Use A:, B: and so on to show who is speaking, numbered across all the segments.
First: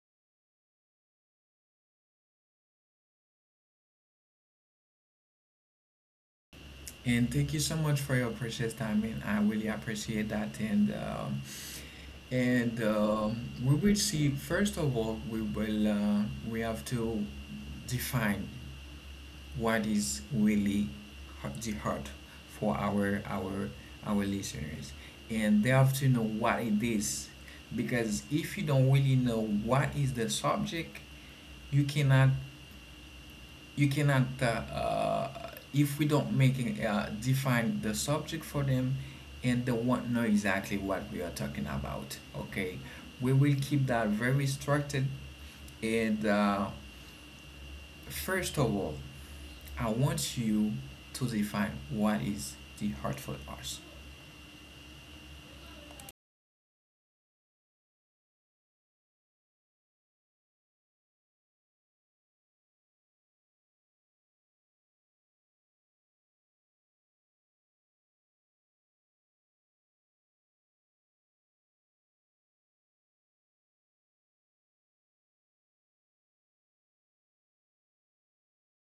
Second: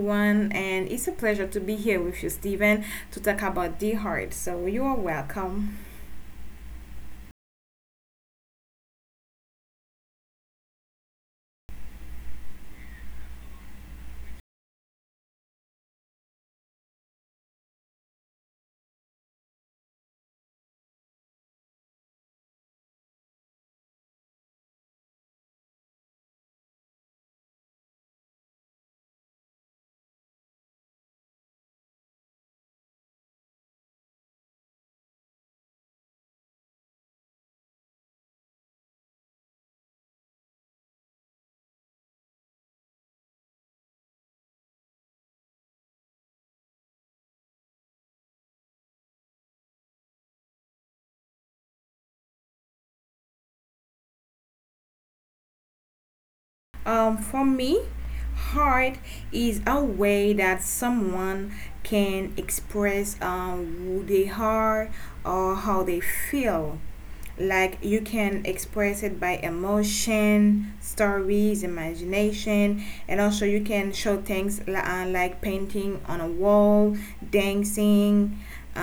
A: everyone, and it's a pleasure to be here with you, Stephen, to talk about the heart. So you are welcome.
B: And thank you so much for your precious time, and I really appreciate that. And we will see. First of all, we will we have to define what is really the heart for our listeners, and they have to know what it is, because if you don't really know what is the subject, you cannot you cannot, if we don't make it, define the subject for them and they won't know exactly what we are talking about. Okay, we will keep that very structured, and first of all, I want you to define what is the heart for us.
A: For me, art is a way that someone can express who they are or how they feel. Like you can express it by emotion, stories, imagination, and also you can show things like painting on a wall, dancing,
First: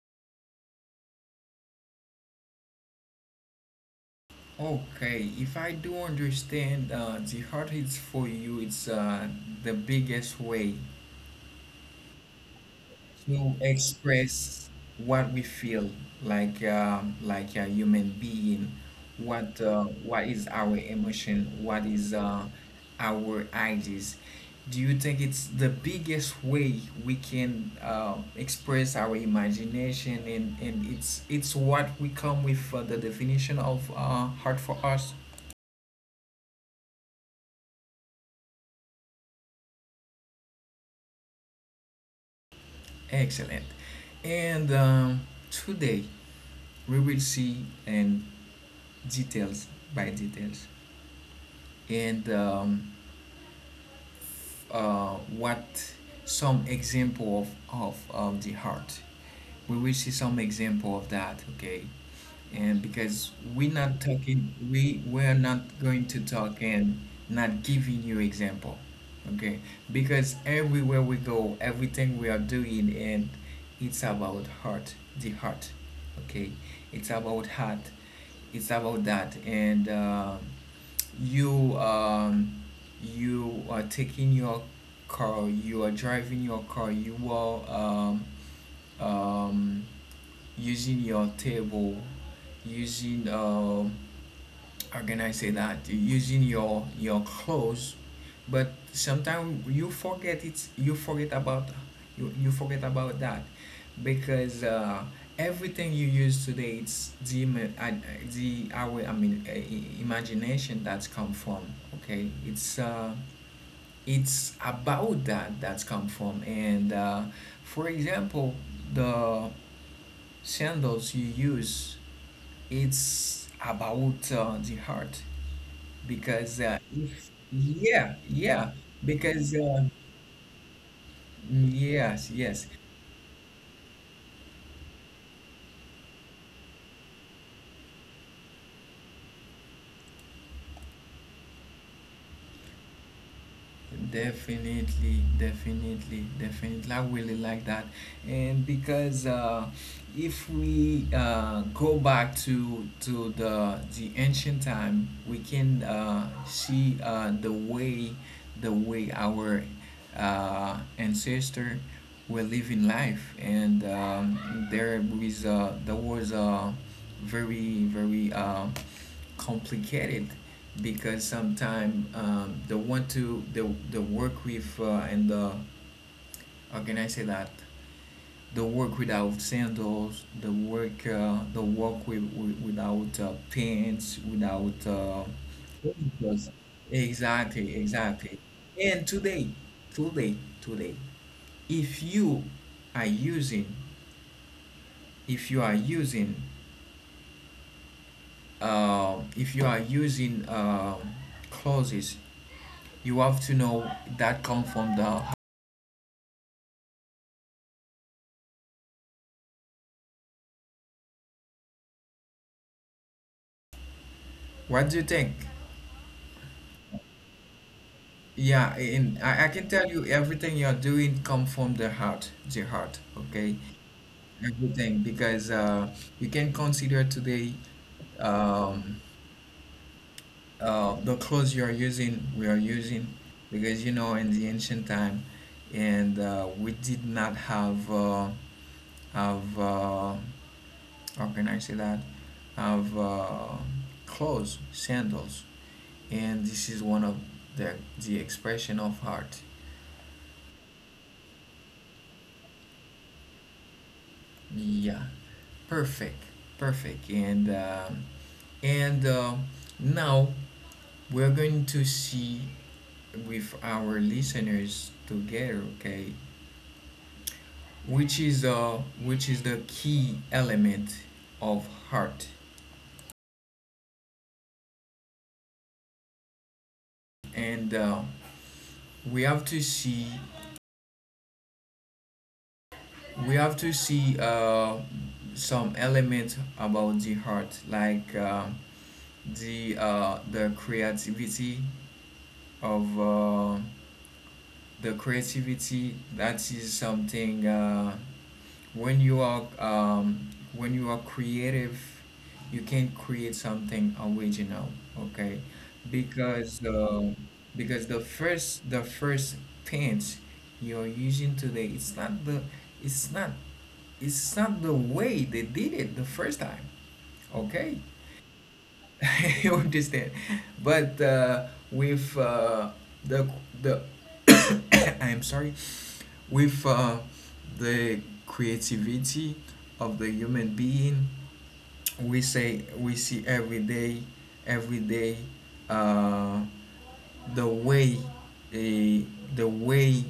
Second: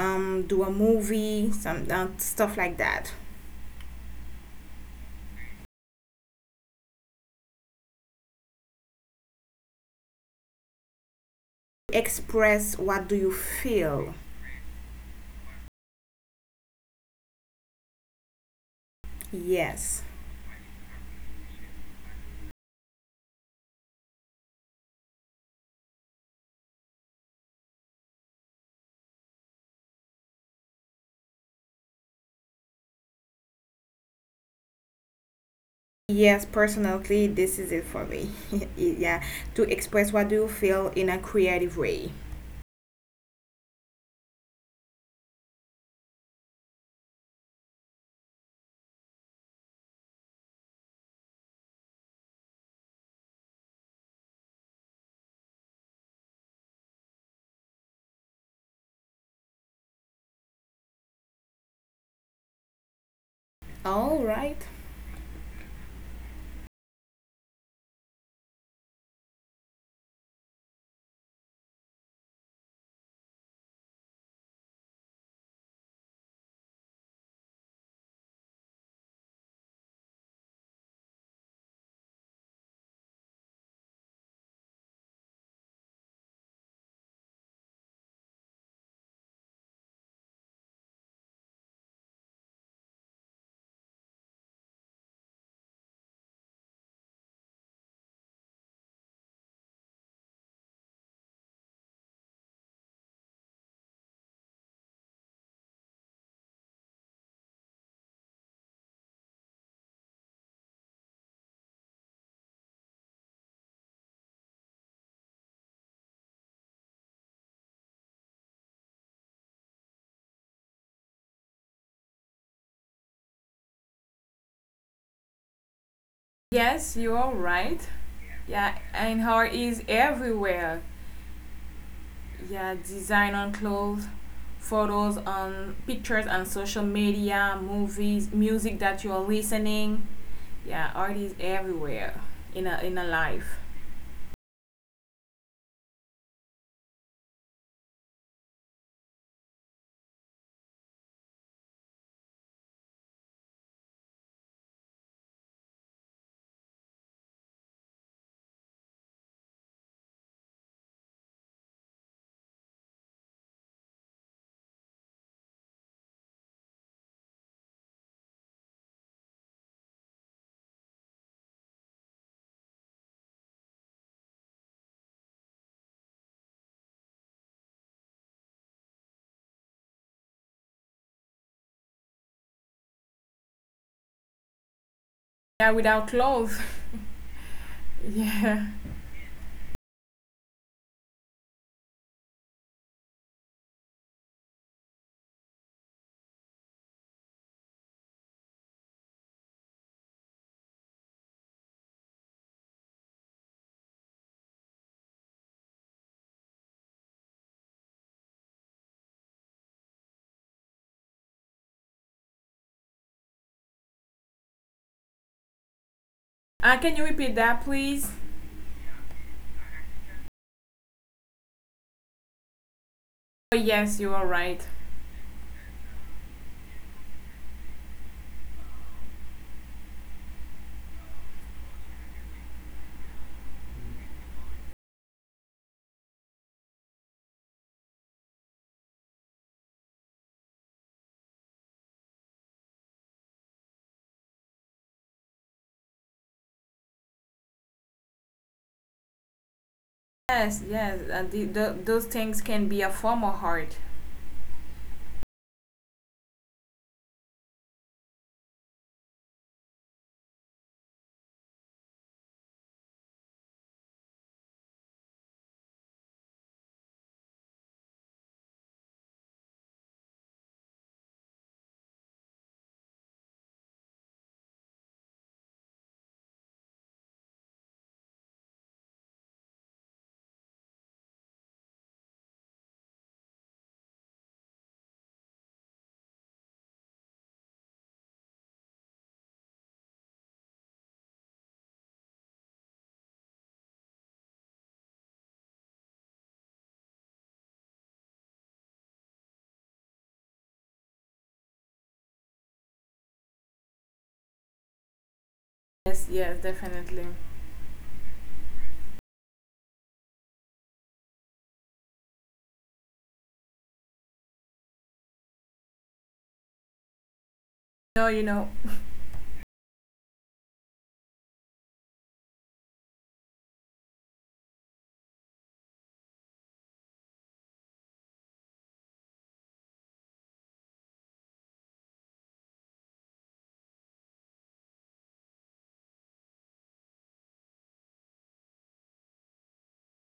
A: do a movie, some stuff like that.
B: Okay, if I do understand, the heart is for you, it's the biggest way
A: Express what do you
B: to
A: feel?
B: express what we feel, like a human being,
A: Yes.
B: what is our emotion, what is our ideas. Do you think it's the biggest way we can express our imagination, and it's what we come with the definition of art for us?
A: Yes, personally, this is it for me. Yeah, to express what do you feel in a creative way.
B: Excellent. And today we will see and details by details and what some example of, of the heart. We will see some example of that, okay? And because we're not
A: All
B: talking,
A: right.
B: we're not going to talk and not giving you example. Okay, because everywhere we go, everything we are doing, and it's about heart, the heart. Okay, it's about heart, it's about that, and you you are taking your car, you are driving your car, you are um, um, using your table, using how can I say that? Using your clothes, but sometimes you forget it. You forget about you, you forget about that, because everything you use today, it's the the our, I mean, imagination that's come from. Okay, it's about that that's come from. And for example, the sandals you use, it's about the heart, because
A: Yes, you
B: if,
A: are right.
B: yeah, yeah,
A: Yeah, and her
B: because
A: is everywhere.
B: yes, yes,
A: Yeah, design on clothes, photos on pictures on social media, movies, music that you are listening. Yeah, art is everywhere in a life.
B: definitely, definitely, definitely, I really like that. And because if we go back to the ancient time, we can see the way our ancestor we're living life, and there was very very complicated, because sometimes they want to they work with and how can I say that? The work without sandals, the work with, without pants, without
A: Yeah, without
B: sneakers.
A: clothes.
B: Exactly, exactly.
A: Yeah.
B: And today, today, today, if you are using, if you are using, if you are using clauses, you have to know that come from the. What do you think?
A: Can you repeat that, please?
B: Yeah, and I can tell you
A: Oh,
B: everything you're doing come from the heart, Jihad, okay?
A: yes, you are right.
B: Everything, because you can consider today um, the clothes you are using, we are using, because you know in the ancient time, and we did not have have uh, how can I say that? Have clothes, sandals, and this is one of the the expression of heart.
A: Yes, yes, and those things can be a form of hard.
B: Yeah, perfect, perfect. And now we're going to see with our listeners together, okay? Which is the key element of heart, and we have to see we have to see uh, some elements about the heart, like the creativity of. The creativity that is something when you are creative, you can create something original. Okay,
A: Yes, yes,
B: because uh,
A: definitely.
B: because the first paint you're using today, it's not it's not the way they did it the first time, okay?
A: No, you know,
B: You understand, but with the the I'm sorry, with the creativity of the human being, we say we see every day, every day, uh, the way, eh, the way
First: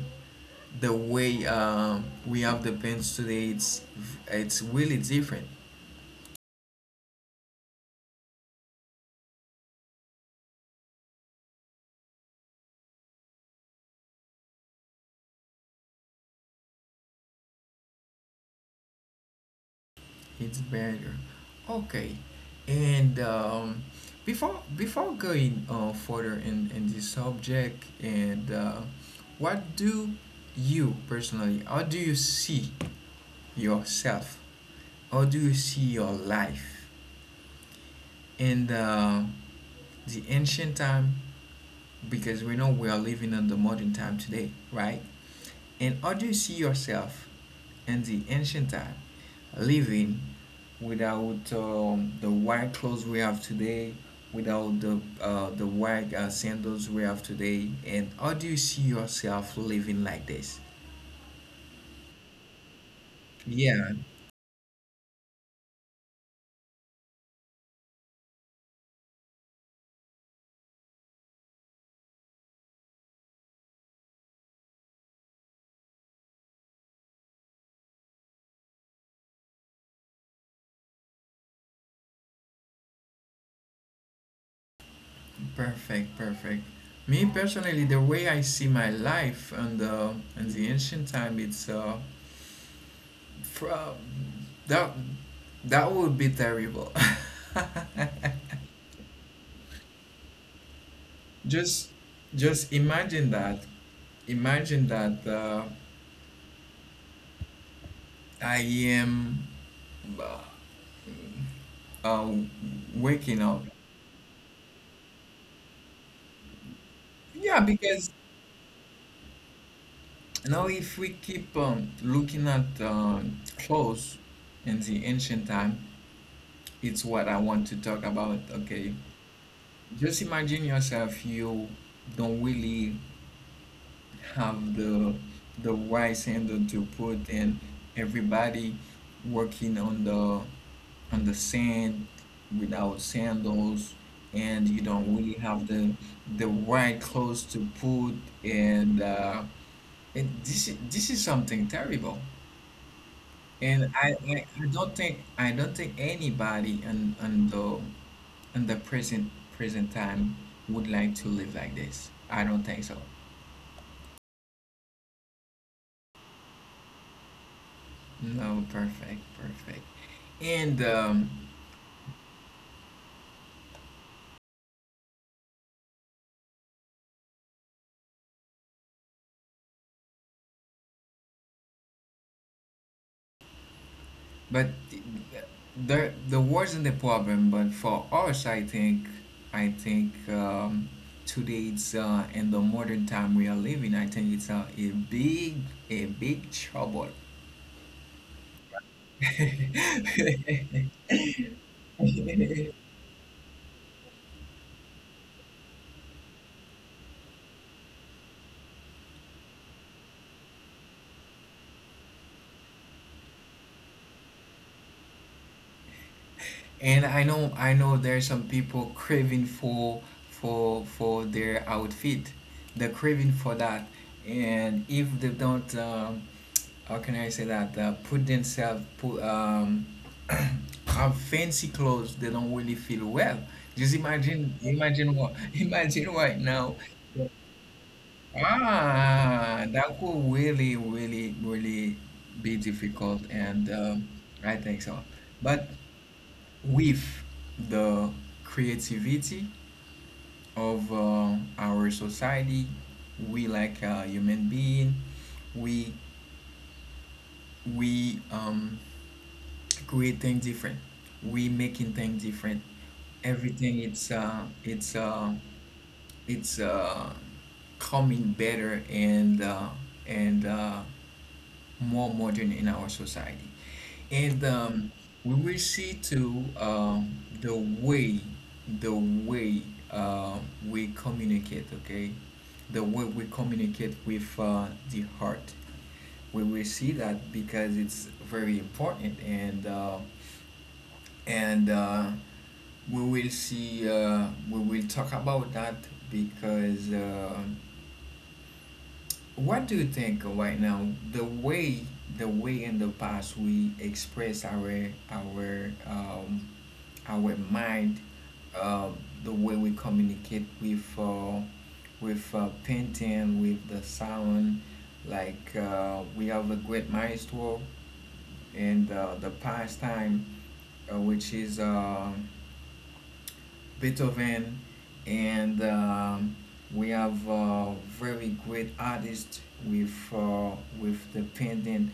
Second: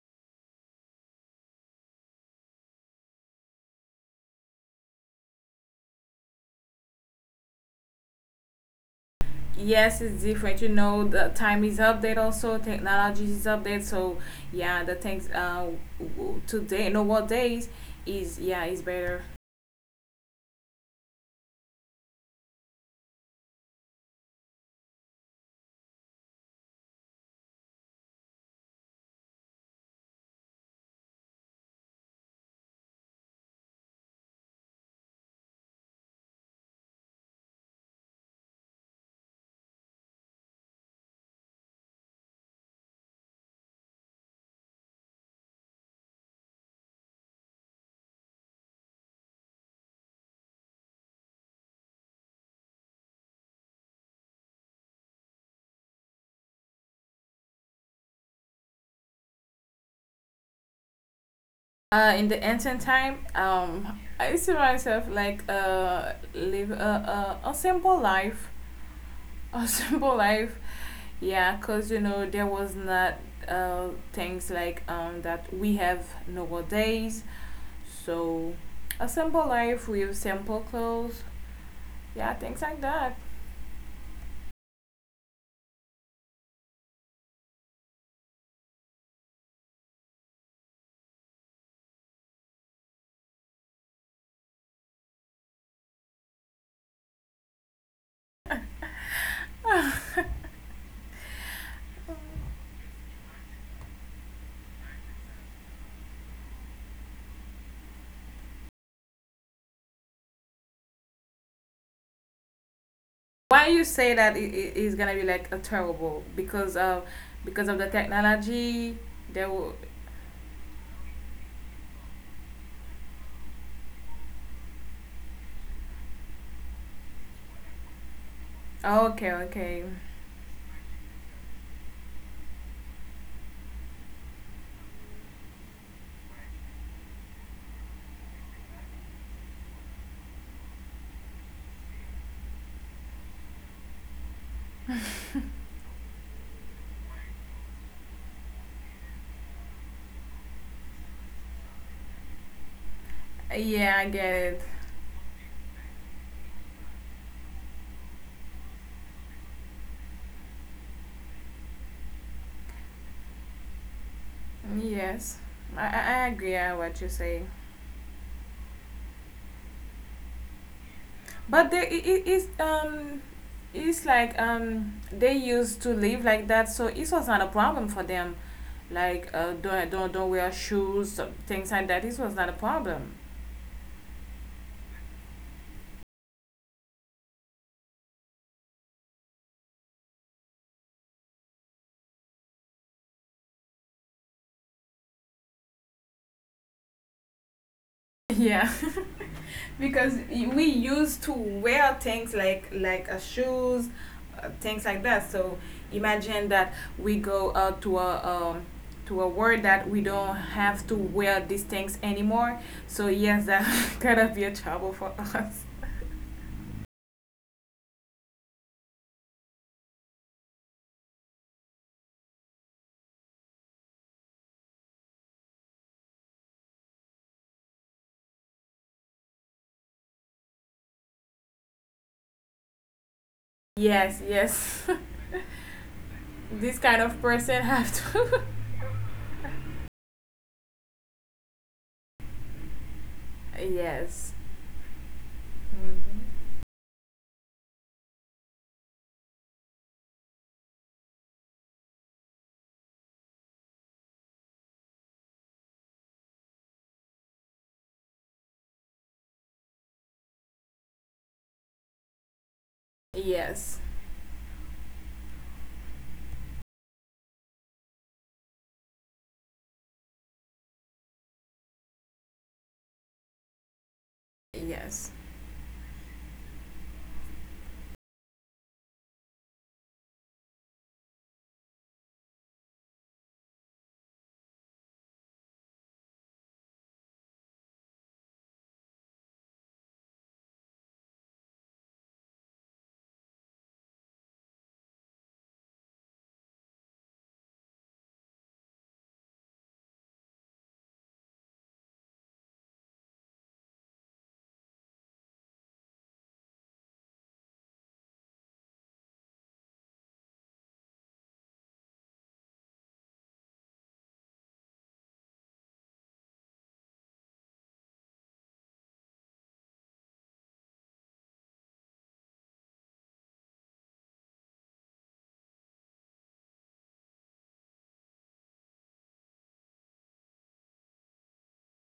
B: the way we have the pens today, it's really different.
A: yes, it's different. You know, the time is update also, technology is update. So yeah, the things today, nowadays is yeah is better.
B: It's better. Okay. And before before going further in this subject, and what do you personally, how do you see yourself? How do you see your life in the ancient time? Because we know we are living in the modern time today, right? And how do you see yourself in the ancient time, living without the white clothes we have today, without the the white sandals we have today? And how do you see yourself living like this?
A: In the ancient time,
B: Yeah,
A: I see myself like live a simple life, a simple life. Yeah, because you know there was not things like that we have nowadays, so a simple life with simple clothes, yeah, things like that.
B: perfect, perfect. Me personally, the way I see my life and the in the ancient time, it's fr- that that would be terrible. Just just imagine that. Imagine that I am uh, um, waking up.
A: Why you say that it is gonna be like a terrible because of,
B: Yeah,
A: because of the
B: because
A: technology there will.
B: now if we keep looking at clothes in the ancient time, it's what I want to talk about. Okay,
A: Okay, okay.
B: just imagine yourself. You don't really have the right handle to put, and everybody working on the sand without sandals, and you don't really have the right clothes to put, and uh, and this this is something terrible. And
A: Yeah, I get it.
B: I don't think, I don't think anybody in the present present time would like to live like this, I don't think so.
A: Yes, I agree on what you say.
B: No, perfect, perfect. And
A: But they it, it is it's like they used to live like that, so it was not a problem for them. Like don't wear shoes, things like that. It was not a problem.
B: But the wasn't the problem. But for us, I think today's in the modern time we are living, I think it's a big trouble.
A: Yeah. Because we used to wear things like shoes, things like that. So imagine that we go out to a world that we don't have to wear these things anymore. So yes, that gonna be a trouble for us.
B: And I know, I know there's some people craving for their outfit. They're craving for that, and if they don't. How can I say that? Put themselves, put, have fancy clothes, they don't really feel well. Just
A: Yes,
B: imagine,
A: yes.
B: imagine what, imagine right now,
A: This kind of person have to
B: ah, that could really really really be difficult. And
A: yes.
B: I think so, but
A: Mhm.
B: with the creativity of our society, we like a human being, we we create things different, we making things different,
A: Yes,
B: everything, it's it's uh coming better and and uh more modern in our society. And
A: yes.
B: we will see too, the way uh we communicate, okay, the way we communicate with the heart. We will see that because it's very important, and we will see. We will talk about that, because what do you think right now? The way in the past we express our our mind, uh, the way we communicate with painting, with the sound, like we have a great maestro and the pastime, which is. Beethoven, and we have very great artists with the pendant.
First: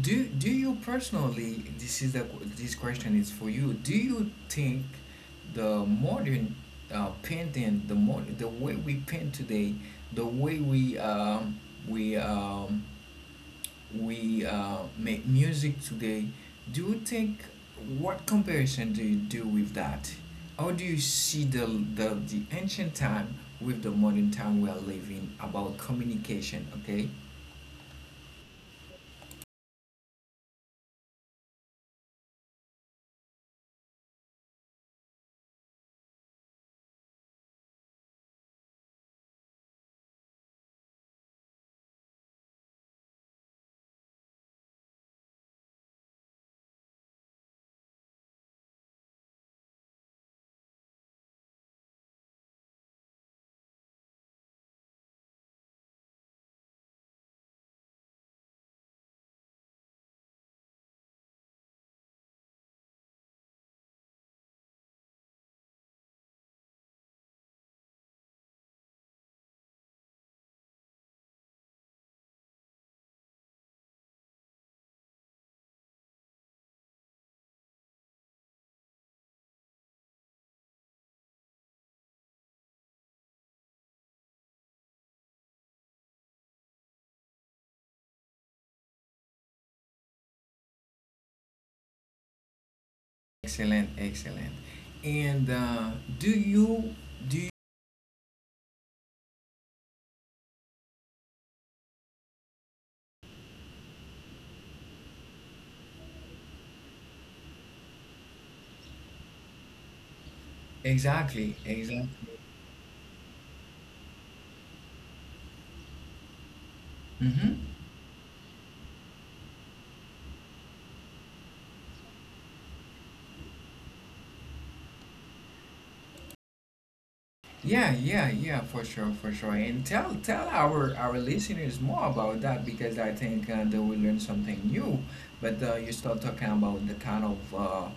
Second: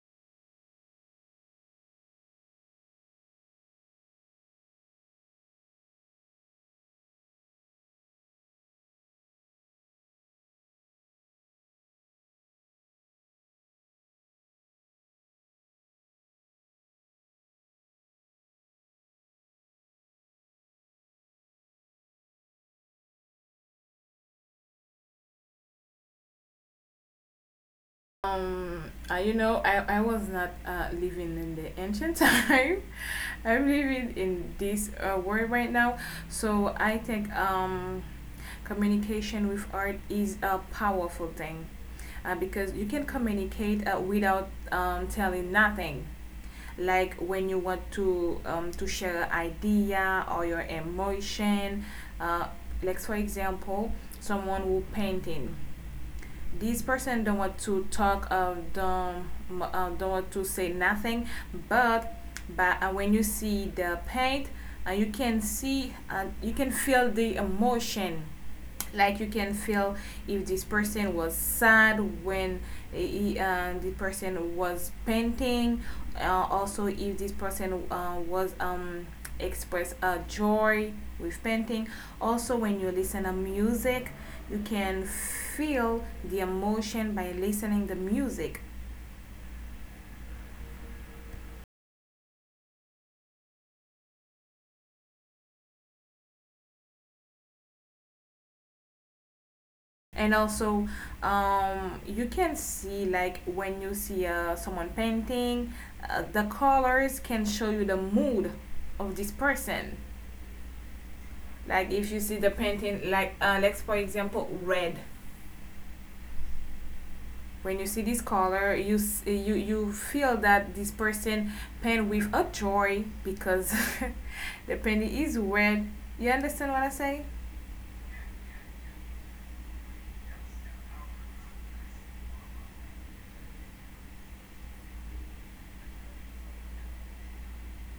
B: Do do you personally? This is the this question is for you. Do you think the modern painting, the modern the way we paint today, the way we we um, we make music today, do you think, what comparison do you do with that? How do you see the ancient time with the modern time we are living about communication? Okay,
A: Um, you know, I was not living in the ancient time. I'm living in this world right now. So I think communication with art is a powerful thing because you can communicate without telling nothing. Like when you want to share an idea or your emotion. Uh, like for example, someone who painting, this person don't want to talk don't want to say nothing, but when you see the paint, you can see and you can feel the emotion. Like you can feel if this person was sad when the person was painting, also if this person was express joy with painting. Also when you listen to music you can feel the emotion by listening the music.
B: excellent, excellent. And do you do you,
A: And also you can see like when you see someone painting, the colors can show you the mood of this person.
B: exactly
A: Like
B: exactly?
A: if you see the painting, like let's for example, red.
B: Mm-hmm.
A: When you see this color, you you you feel that this person paint with a joy because the painting is red. You understand what I say?
B: Yeah, yeah, yeah, for sure, for sure. And tell tell our listeners more about that, because I think they will learn something new. But you start talking about the kind of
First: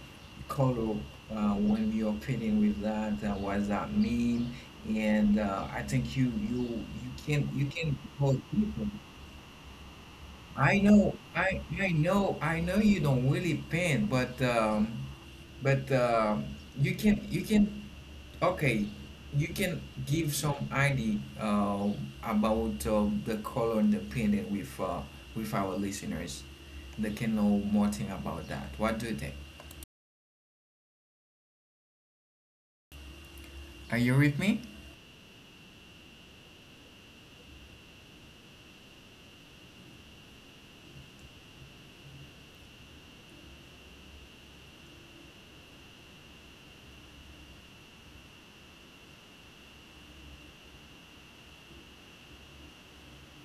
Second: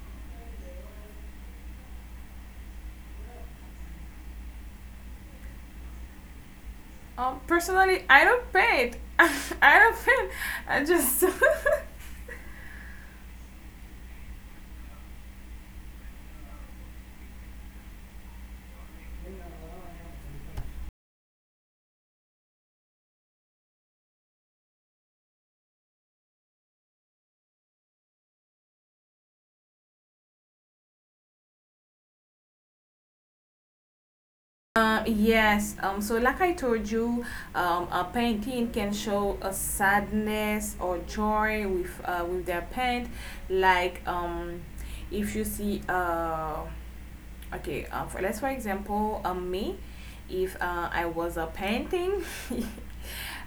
B: color when you're painting with that. What does that mean? And I think you can you can
A: Personally, I
B: go
A: don't
B: deeper.
A: paint. I don't paint.
B: I
A: I
B: know
A: just.
B: I know, I know you don't really paint, but you can you can, okay, you can give some idea about the color and the painting with our listeners. They can know more thing about that. What do you think? Are you with me?
A: Yes. So, like I told you, a painting can show a sadness or joy with their paint. Like if you see okay for, let's for example me, if I was painting,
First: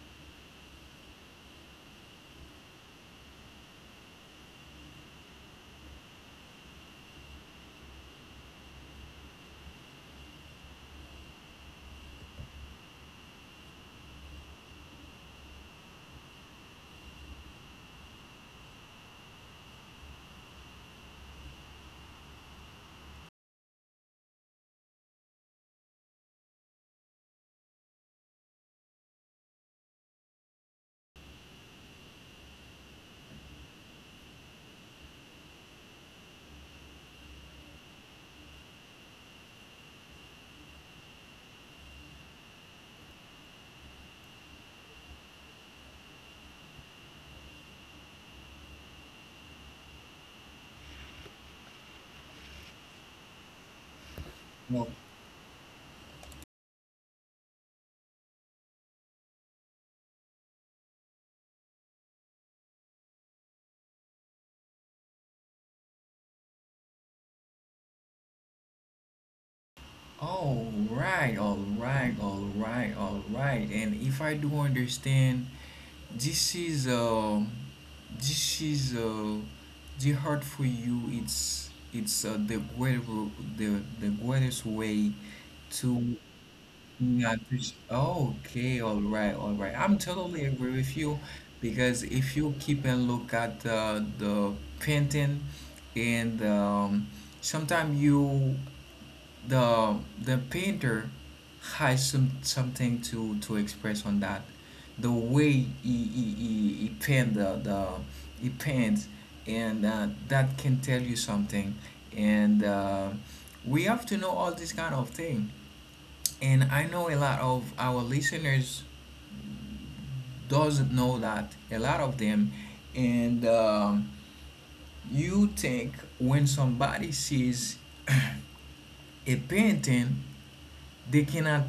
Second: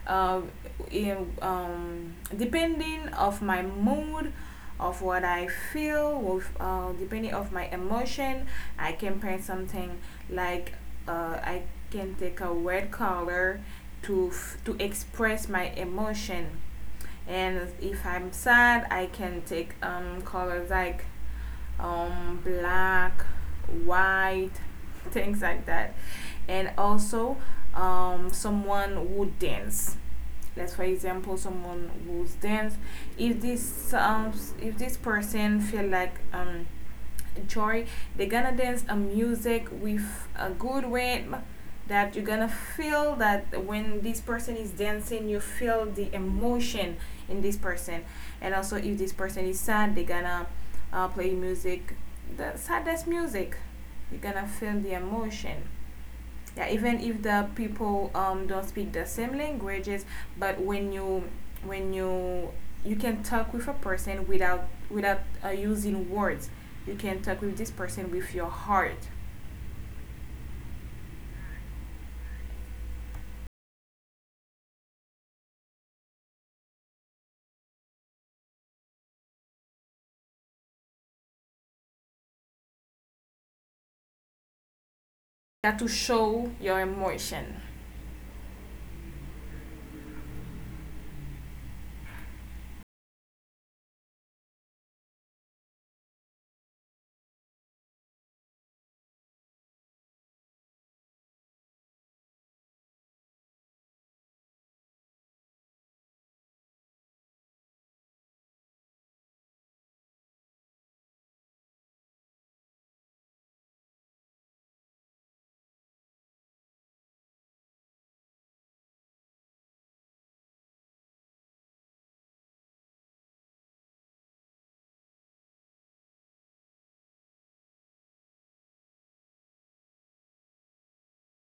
A: um, in, depending of my mood, of what I feel with depending of my emotion, I can paint something like I can take a red color to to express my emotion. And if I'm sad I can take colors like black, white, things like that. And also someone would dance. Let's for example someone would dance. If this um, if this person feel like joy, they're gonna dance a music with a good rhythm that you're gonna feel that when this person is dancing, you feel the emotion in this person. And also, if this person is sad, they're gonna play music, the saddest music. You're gonna
B: Well,
A: feel the emotion. Yeah, even if the people don't speak the same languages, but when you when you you can talk with a person without using words, you can talk with this person with your heart.
B: all right, all right, all right, all right. And if I do understand, this is uh, this is the heart for you. It's the greater the greatest way
A: That to
B: to
A: show your
B: Yeah, I
A: emotion.
B: appreciate. Okay, all right, all right. I'm totally agree with you because if you keep and look at the painting, and sometimes you the painter has something to express on that. The way he he paint the he paints, and that can tell you something, and we have to know all this kind of thing, and I know a lot of our listeners doesn't know that, a lot of them, and you think, when somebody sees a painting, they cannot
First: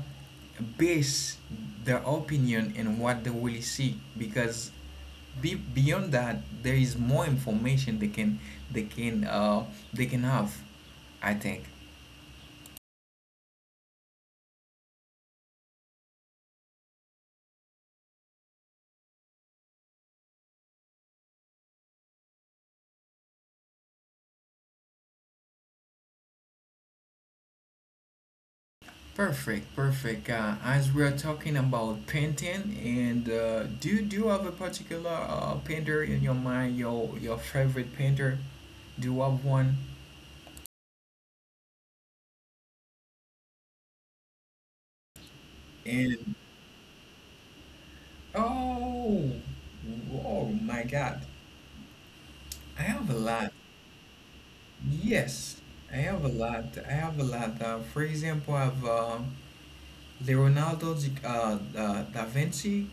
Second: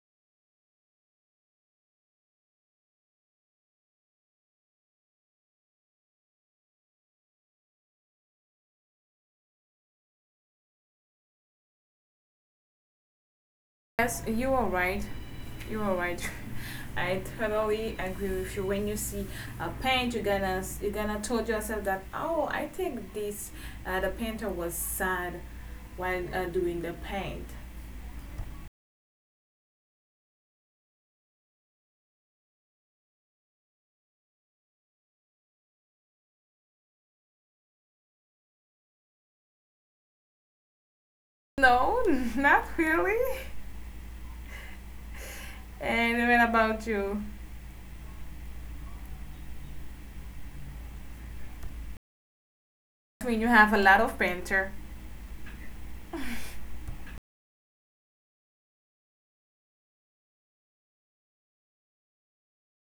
B: base their opinion in what they really see, because beyond that there is more information they can they can uh, they can have, I think.
A: Yes, you are right. You are right. I totally agree with you. When you see a paint you're gonna, you're gonna tell yourself that oh I think this the painter was sad while doing the paint.
B: Perfect, perfect. As we're talking about painting, and do you have a particular painter in your mind? Your favorite painter? Do you have one?
A: No, not really. And
B: And
A: what about you?
B: oh, oh my God, I have a
A: I mean, you
B: lot.
A: have a lot of painter.
B: Yes, I have a lot. I have a lot. For example, I have Leonardo da Vinci,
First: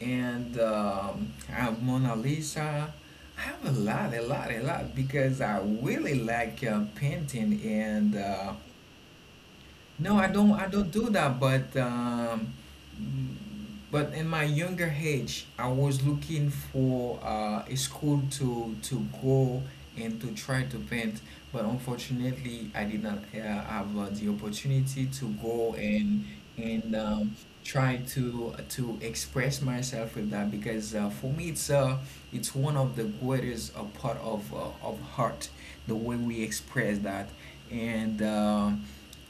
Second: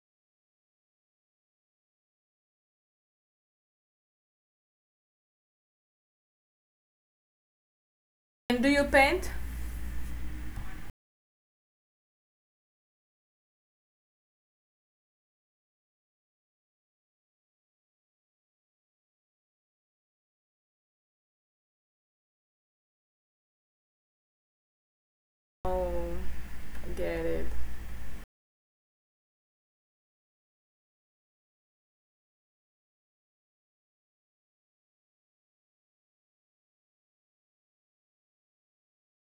B: and I have Mona Lisa. I have a lot, a lot, a lot, because I really like painting, and
A: And do you paint?
B: no, I don't. I don't do that. But in my younger age, I was looking for a school to go and to try to paint. But unfortunately, I did not have the opportunity to go,
A: Oh,
B: and
A: I
B: and
A: get
B: um,
A: it.
B: try to express myself with that, because for me, it's one of the greatest part of heart, the way we express that, and.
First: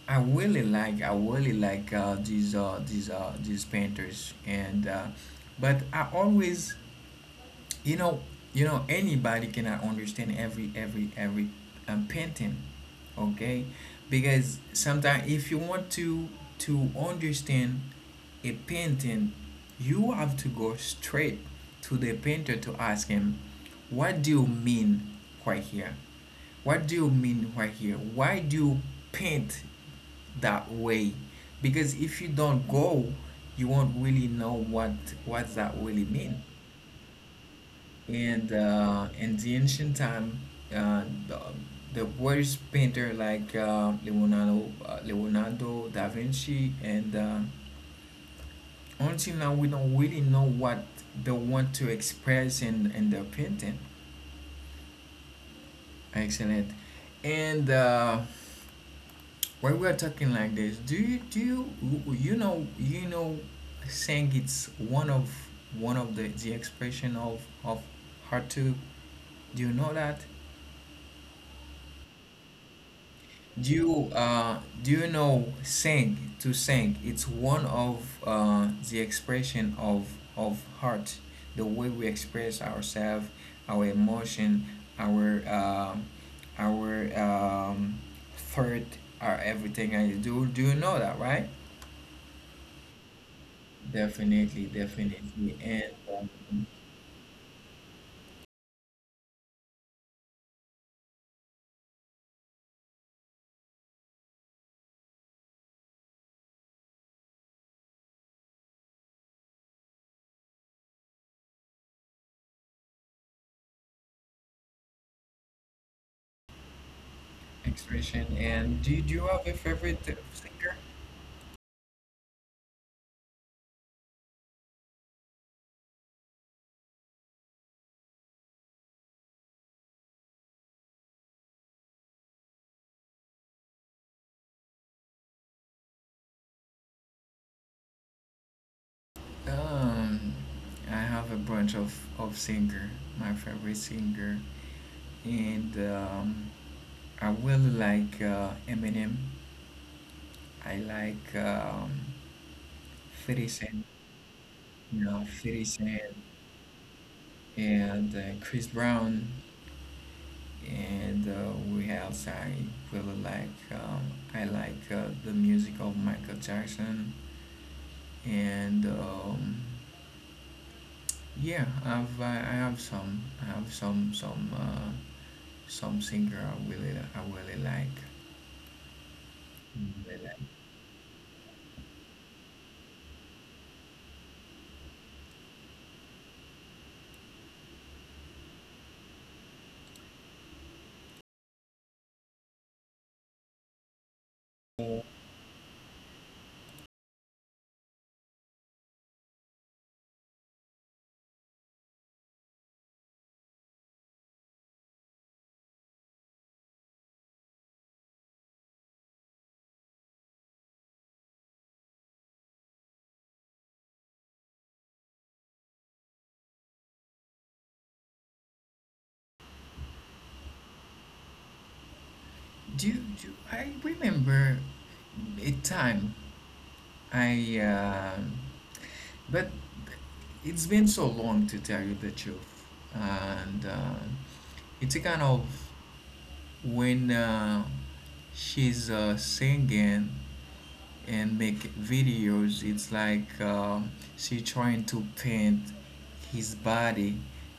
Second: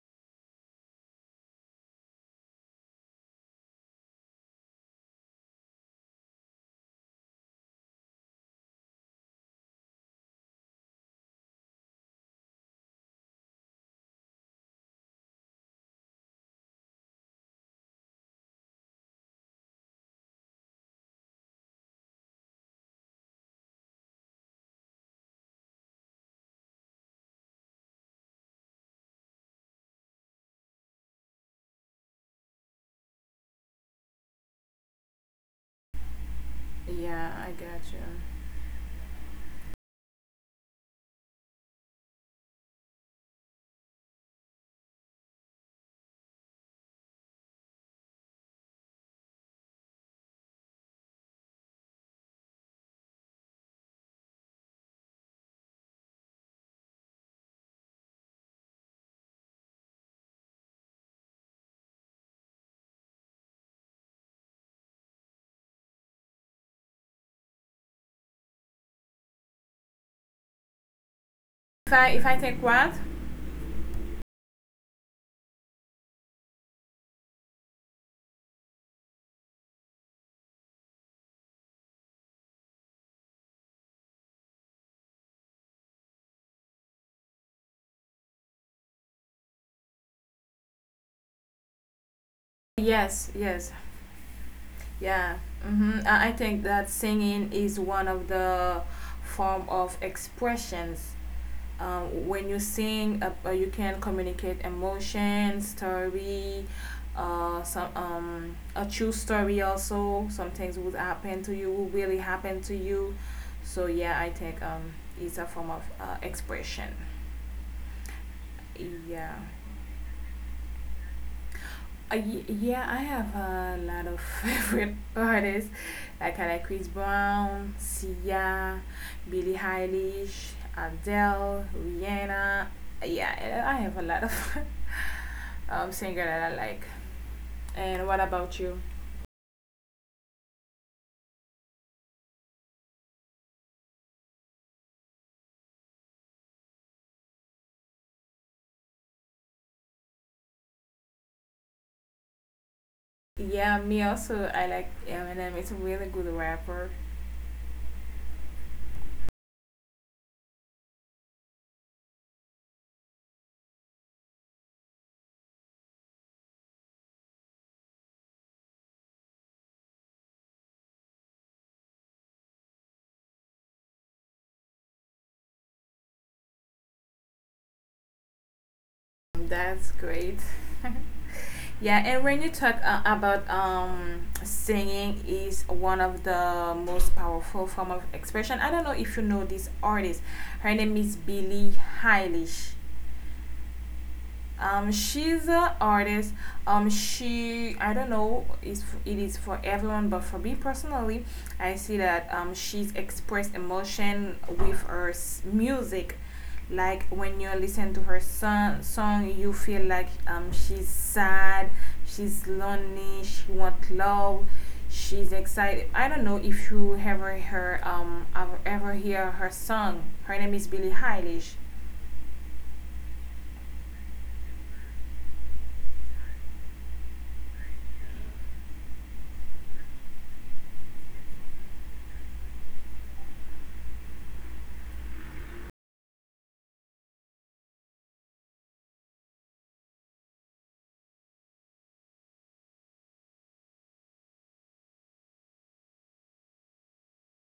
B: I really like, I really like these painters, and but I always, you know anybody cannot understand every painting, okay? Because sometimes if you want to understand a painting, you have to go straight to the painter to ask him, what do you mean right here, what do you mean right here? Why do you paint that way? Because if you don't go, you won't really know what that really mean.
A: Yeah, I got you.
B: And in the ancient time, uh, the, the worst painter like Leonardo da Vinci, and until now we don't really know what they want to express in their painting. Excellent. And when we're talking like this, do you you know saying it's one of the expression of hard to, do you know that,
A: If I, if I think what?
B: do you uh do you know, sing, to sing, it's one of the expression of heart, the way we express ourselves, our emotion, our um our thought, our everything. I do Do you know that, right?
A: Yes, yes,
B: Definitely,
A: yeah.
B: definitely,
A: I
B: and
A: think
B: um,
A: that singing is one of the form of expressions. When you sing you can communicate emotion, story, some a true story, also some things would happen to you. Would really happen to you. So yeah I think it's a form of expression.
B: expression. And do you
A: Yeah,
B: have a favorite singer?
A: yeah I have a lot of favorite artists, like I like Chris Brown, Sia, Billie Eilish, Adele, Rihanna. Yeah, I have a lot of singer that I like. And what about you?
B: Um, I have a bunch of singer. My favorite singer, and I really like Eminem. I like 50
A: Yeah,
B: Cent,
A: me also. I like
B: you know,
A: Eminem.
B: 50
A: It's a really
B: Cent,
A: good rapper.
B: and Chris Brown, and we else, I really like I like the music of Michael Jackson, and yeah, I have some. I have some singer I really like.
A: That's
B: Really
A: great.
B: like.
A: Yeah, and when you talk about singing is one of the most powerful form of expression. I don't know if you know this artist. Her name is Billie Eilish.
B: Uh,
A: She's an artist. She I don't know is it is for everyone, but for me personally, I see that she's expressed emotion with her music. Like when you listen to her song, you feel like she's sad, she's lonely, she wants love, she's excited. I don't know if you ever hear ever hear her song. Her name is Billie Eilish.
B: Do, do I remember a time? I but it's been so long, to tell you the truth, and it's a kind of, when she's singing and make videos, it's like she trying to paint his body,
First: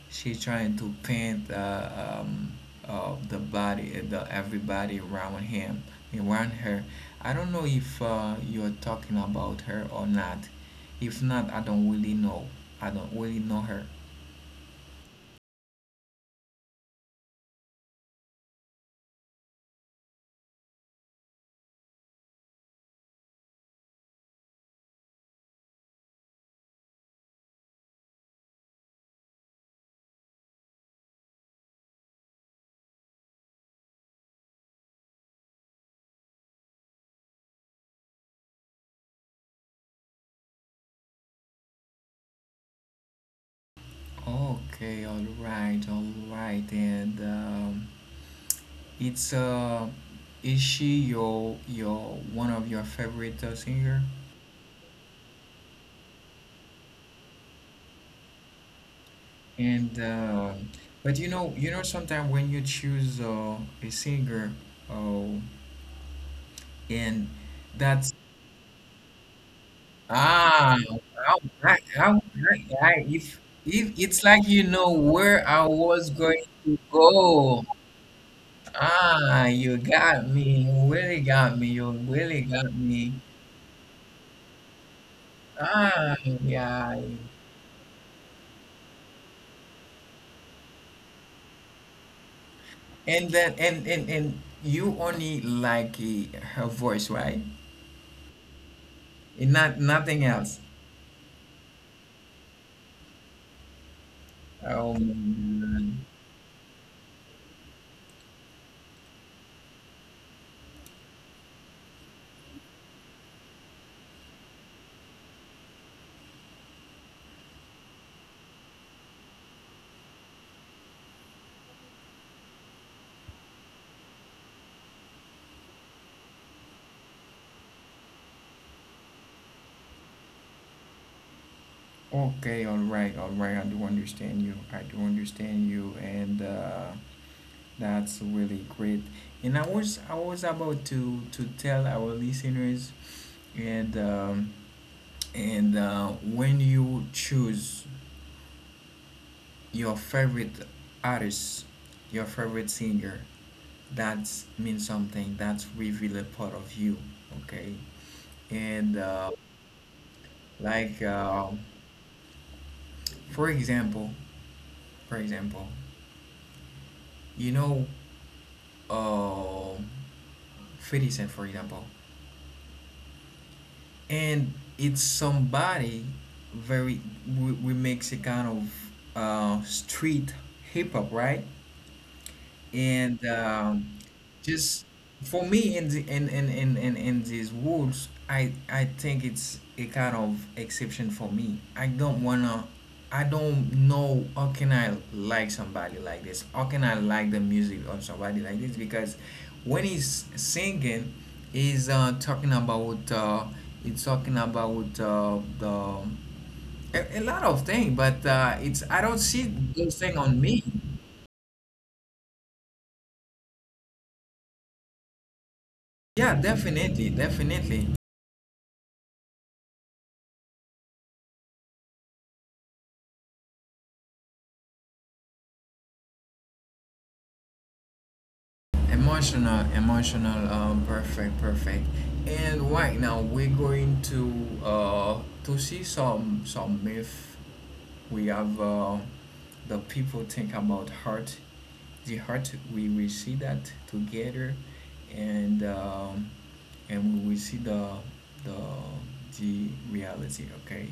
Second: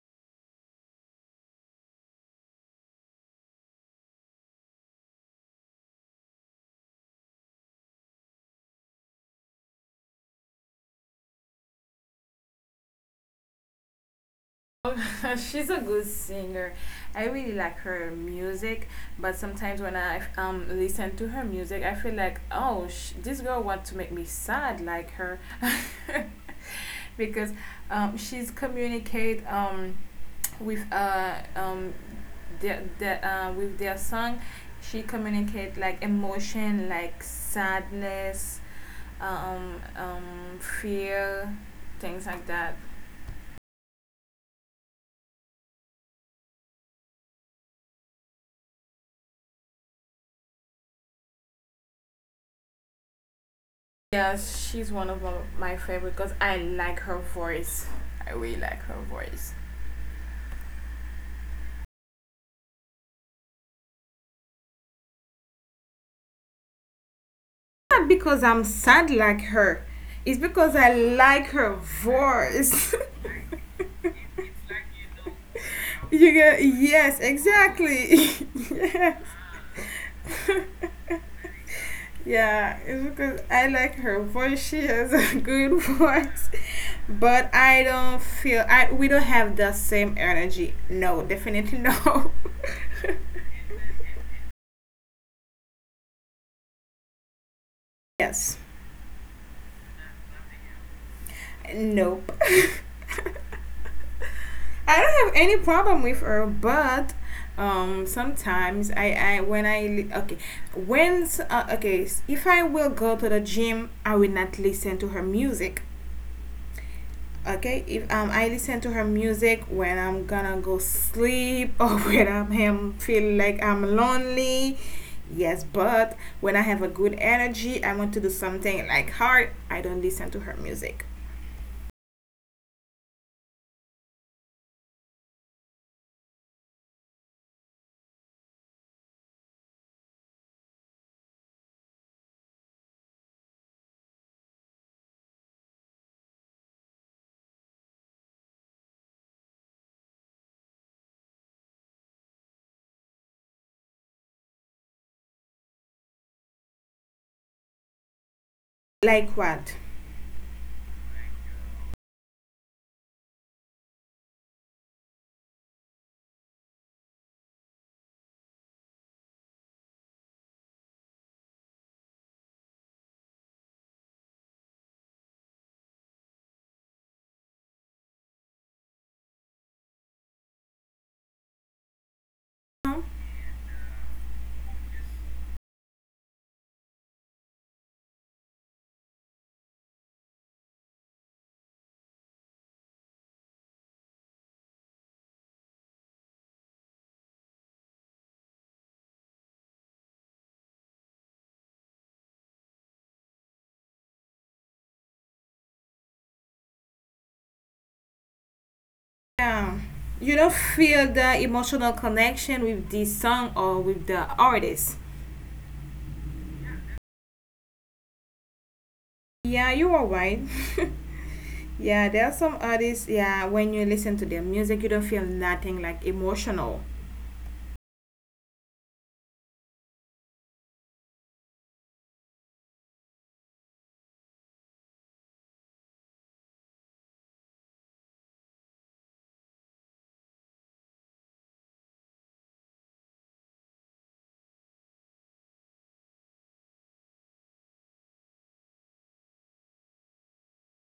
B: she trying to paint the body, the everybody around him, around her. I don't know if you're talking about her or not. If not, I don't really know. I don't really know her.
A: She's a good singer. I really like her music, but sometimes when I listen to her music, I feel like, oh, this girl wants to make me sad like her because she's communicate with uh um their with their song, she communicate like emotion, like sadness, fear, things like that.
B: Okay, all right, all right, and It's is she your one of your favorite singer?
A: Yes, she's one of my favorite because I like her voice. I really like her voice.
B: And but sometimes when you choose a singer, oh, and
A: Not
B: that's
A: because I'm sad like her. It's because
B: ah,
A: I like
B: I,
A: her
B: I, I,
A: voice.
B: if it's like you know where I was
A: You
B: going
A: get
B: to
A: yes,
B: go.
A: exactly. Yeah.
B: Ah, you got me. You really got me. You really
A: Yeah,
B: got
A: it's
B: me.
A: because I like her voice. She has a good
B: Ah,
A: voice,
B: yeah.
A: but I don't feel I we don't have the same energy. No, definitely no.
B: And then, and you only like her voice, right?
A: Yes.
B: And not nothing else.
A: No. I don't have any problem
B: Um.
A: with her, but sometimes I when I okay, when okay if I will go to the gym, I will not listen to her music. Okay, if I listen to her music when I'm gonna go sleep or when I'm am- feel like I'm lonely. Yes, but when I have a good energy, I want to do something like hard, I don't listen to her music.
B: Okay. All right. All right. I do understand you. I do understand you. And that's really great. And I was about to tell our listeners, and um, and when you choose your favorite artist, your favorite singer, that means something. That's reveal a part of you, okay? And
A: Like what?
B: like, for example, for example, you know, uh, 50 Cent, for example, and it's somebody very, we makes a kind of street hip hop, right?
A: Huh?
B: and Just for me, in the in these woods, I think it's a kind of exception for me. I don't know how can I like somebody like this, how can I like the music of somebody like this? Because when he's singing, he's talking about the a lot of things, but it's, I don't see
A: Yeah.
B: those things on
A: You don't
B: me.
A: feel the emotional connection with this song or with the artist.
B: Yeah, definitely, definitely.
A: Yeah, you are right. Yeah, there are some artists, yeah, when you listen to their music, you don't feel nothing like emotional.
B: Emotional, emotional, perfect, perfect. And right now we're going to see some myth we have the people think about heart, the heart. We will see that together, and um, and we will see the the reality. Okay,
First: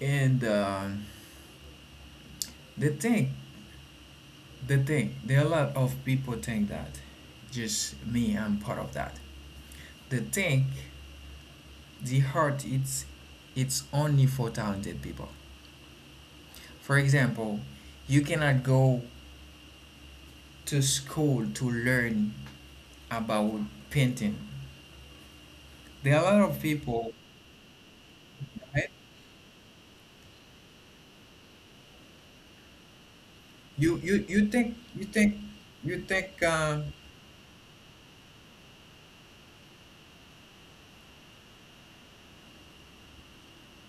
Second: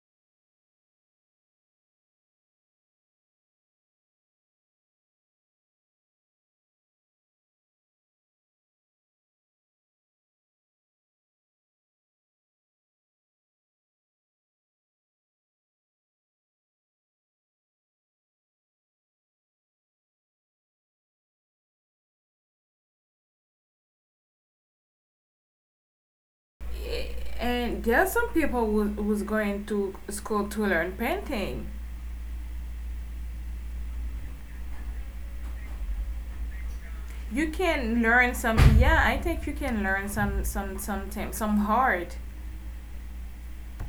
B: and the thing, the thing, there are a lot of people think that, just me, I'm part of that. The thing, the heart, it's only for talented people. For example, you cannot go to school to learn about painting. There are a lot of
A: Eh,
B: people.
A: and there are some people who
B: Right?
A: who's going to school to learn painting.
B: You think you think you think
A: You can learn some, yeah, I think you can learn some, something, some art.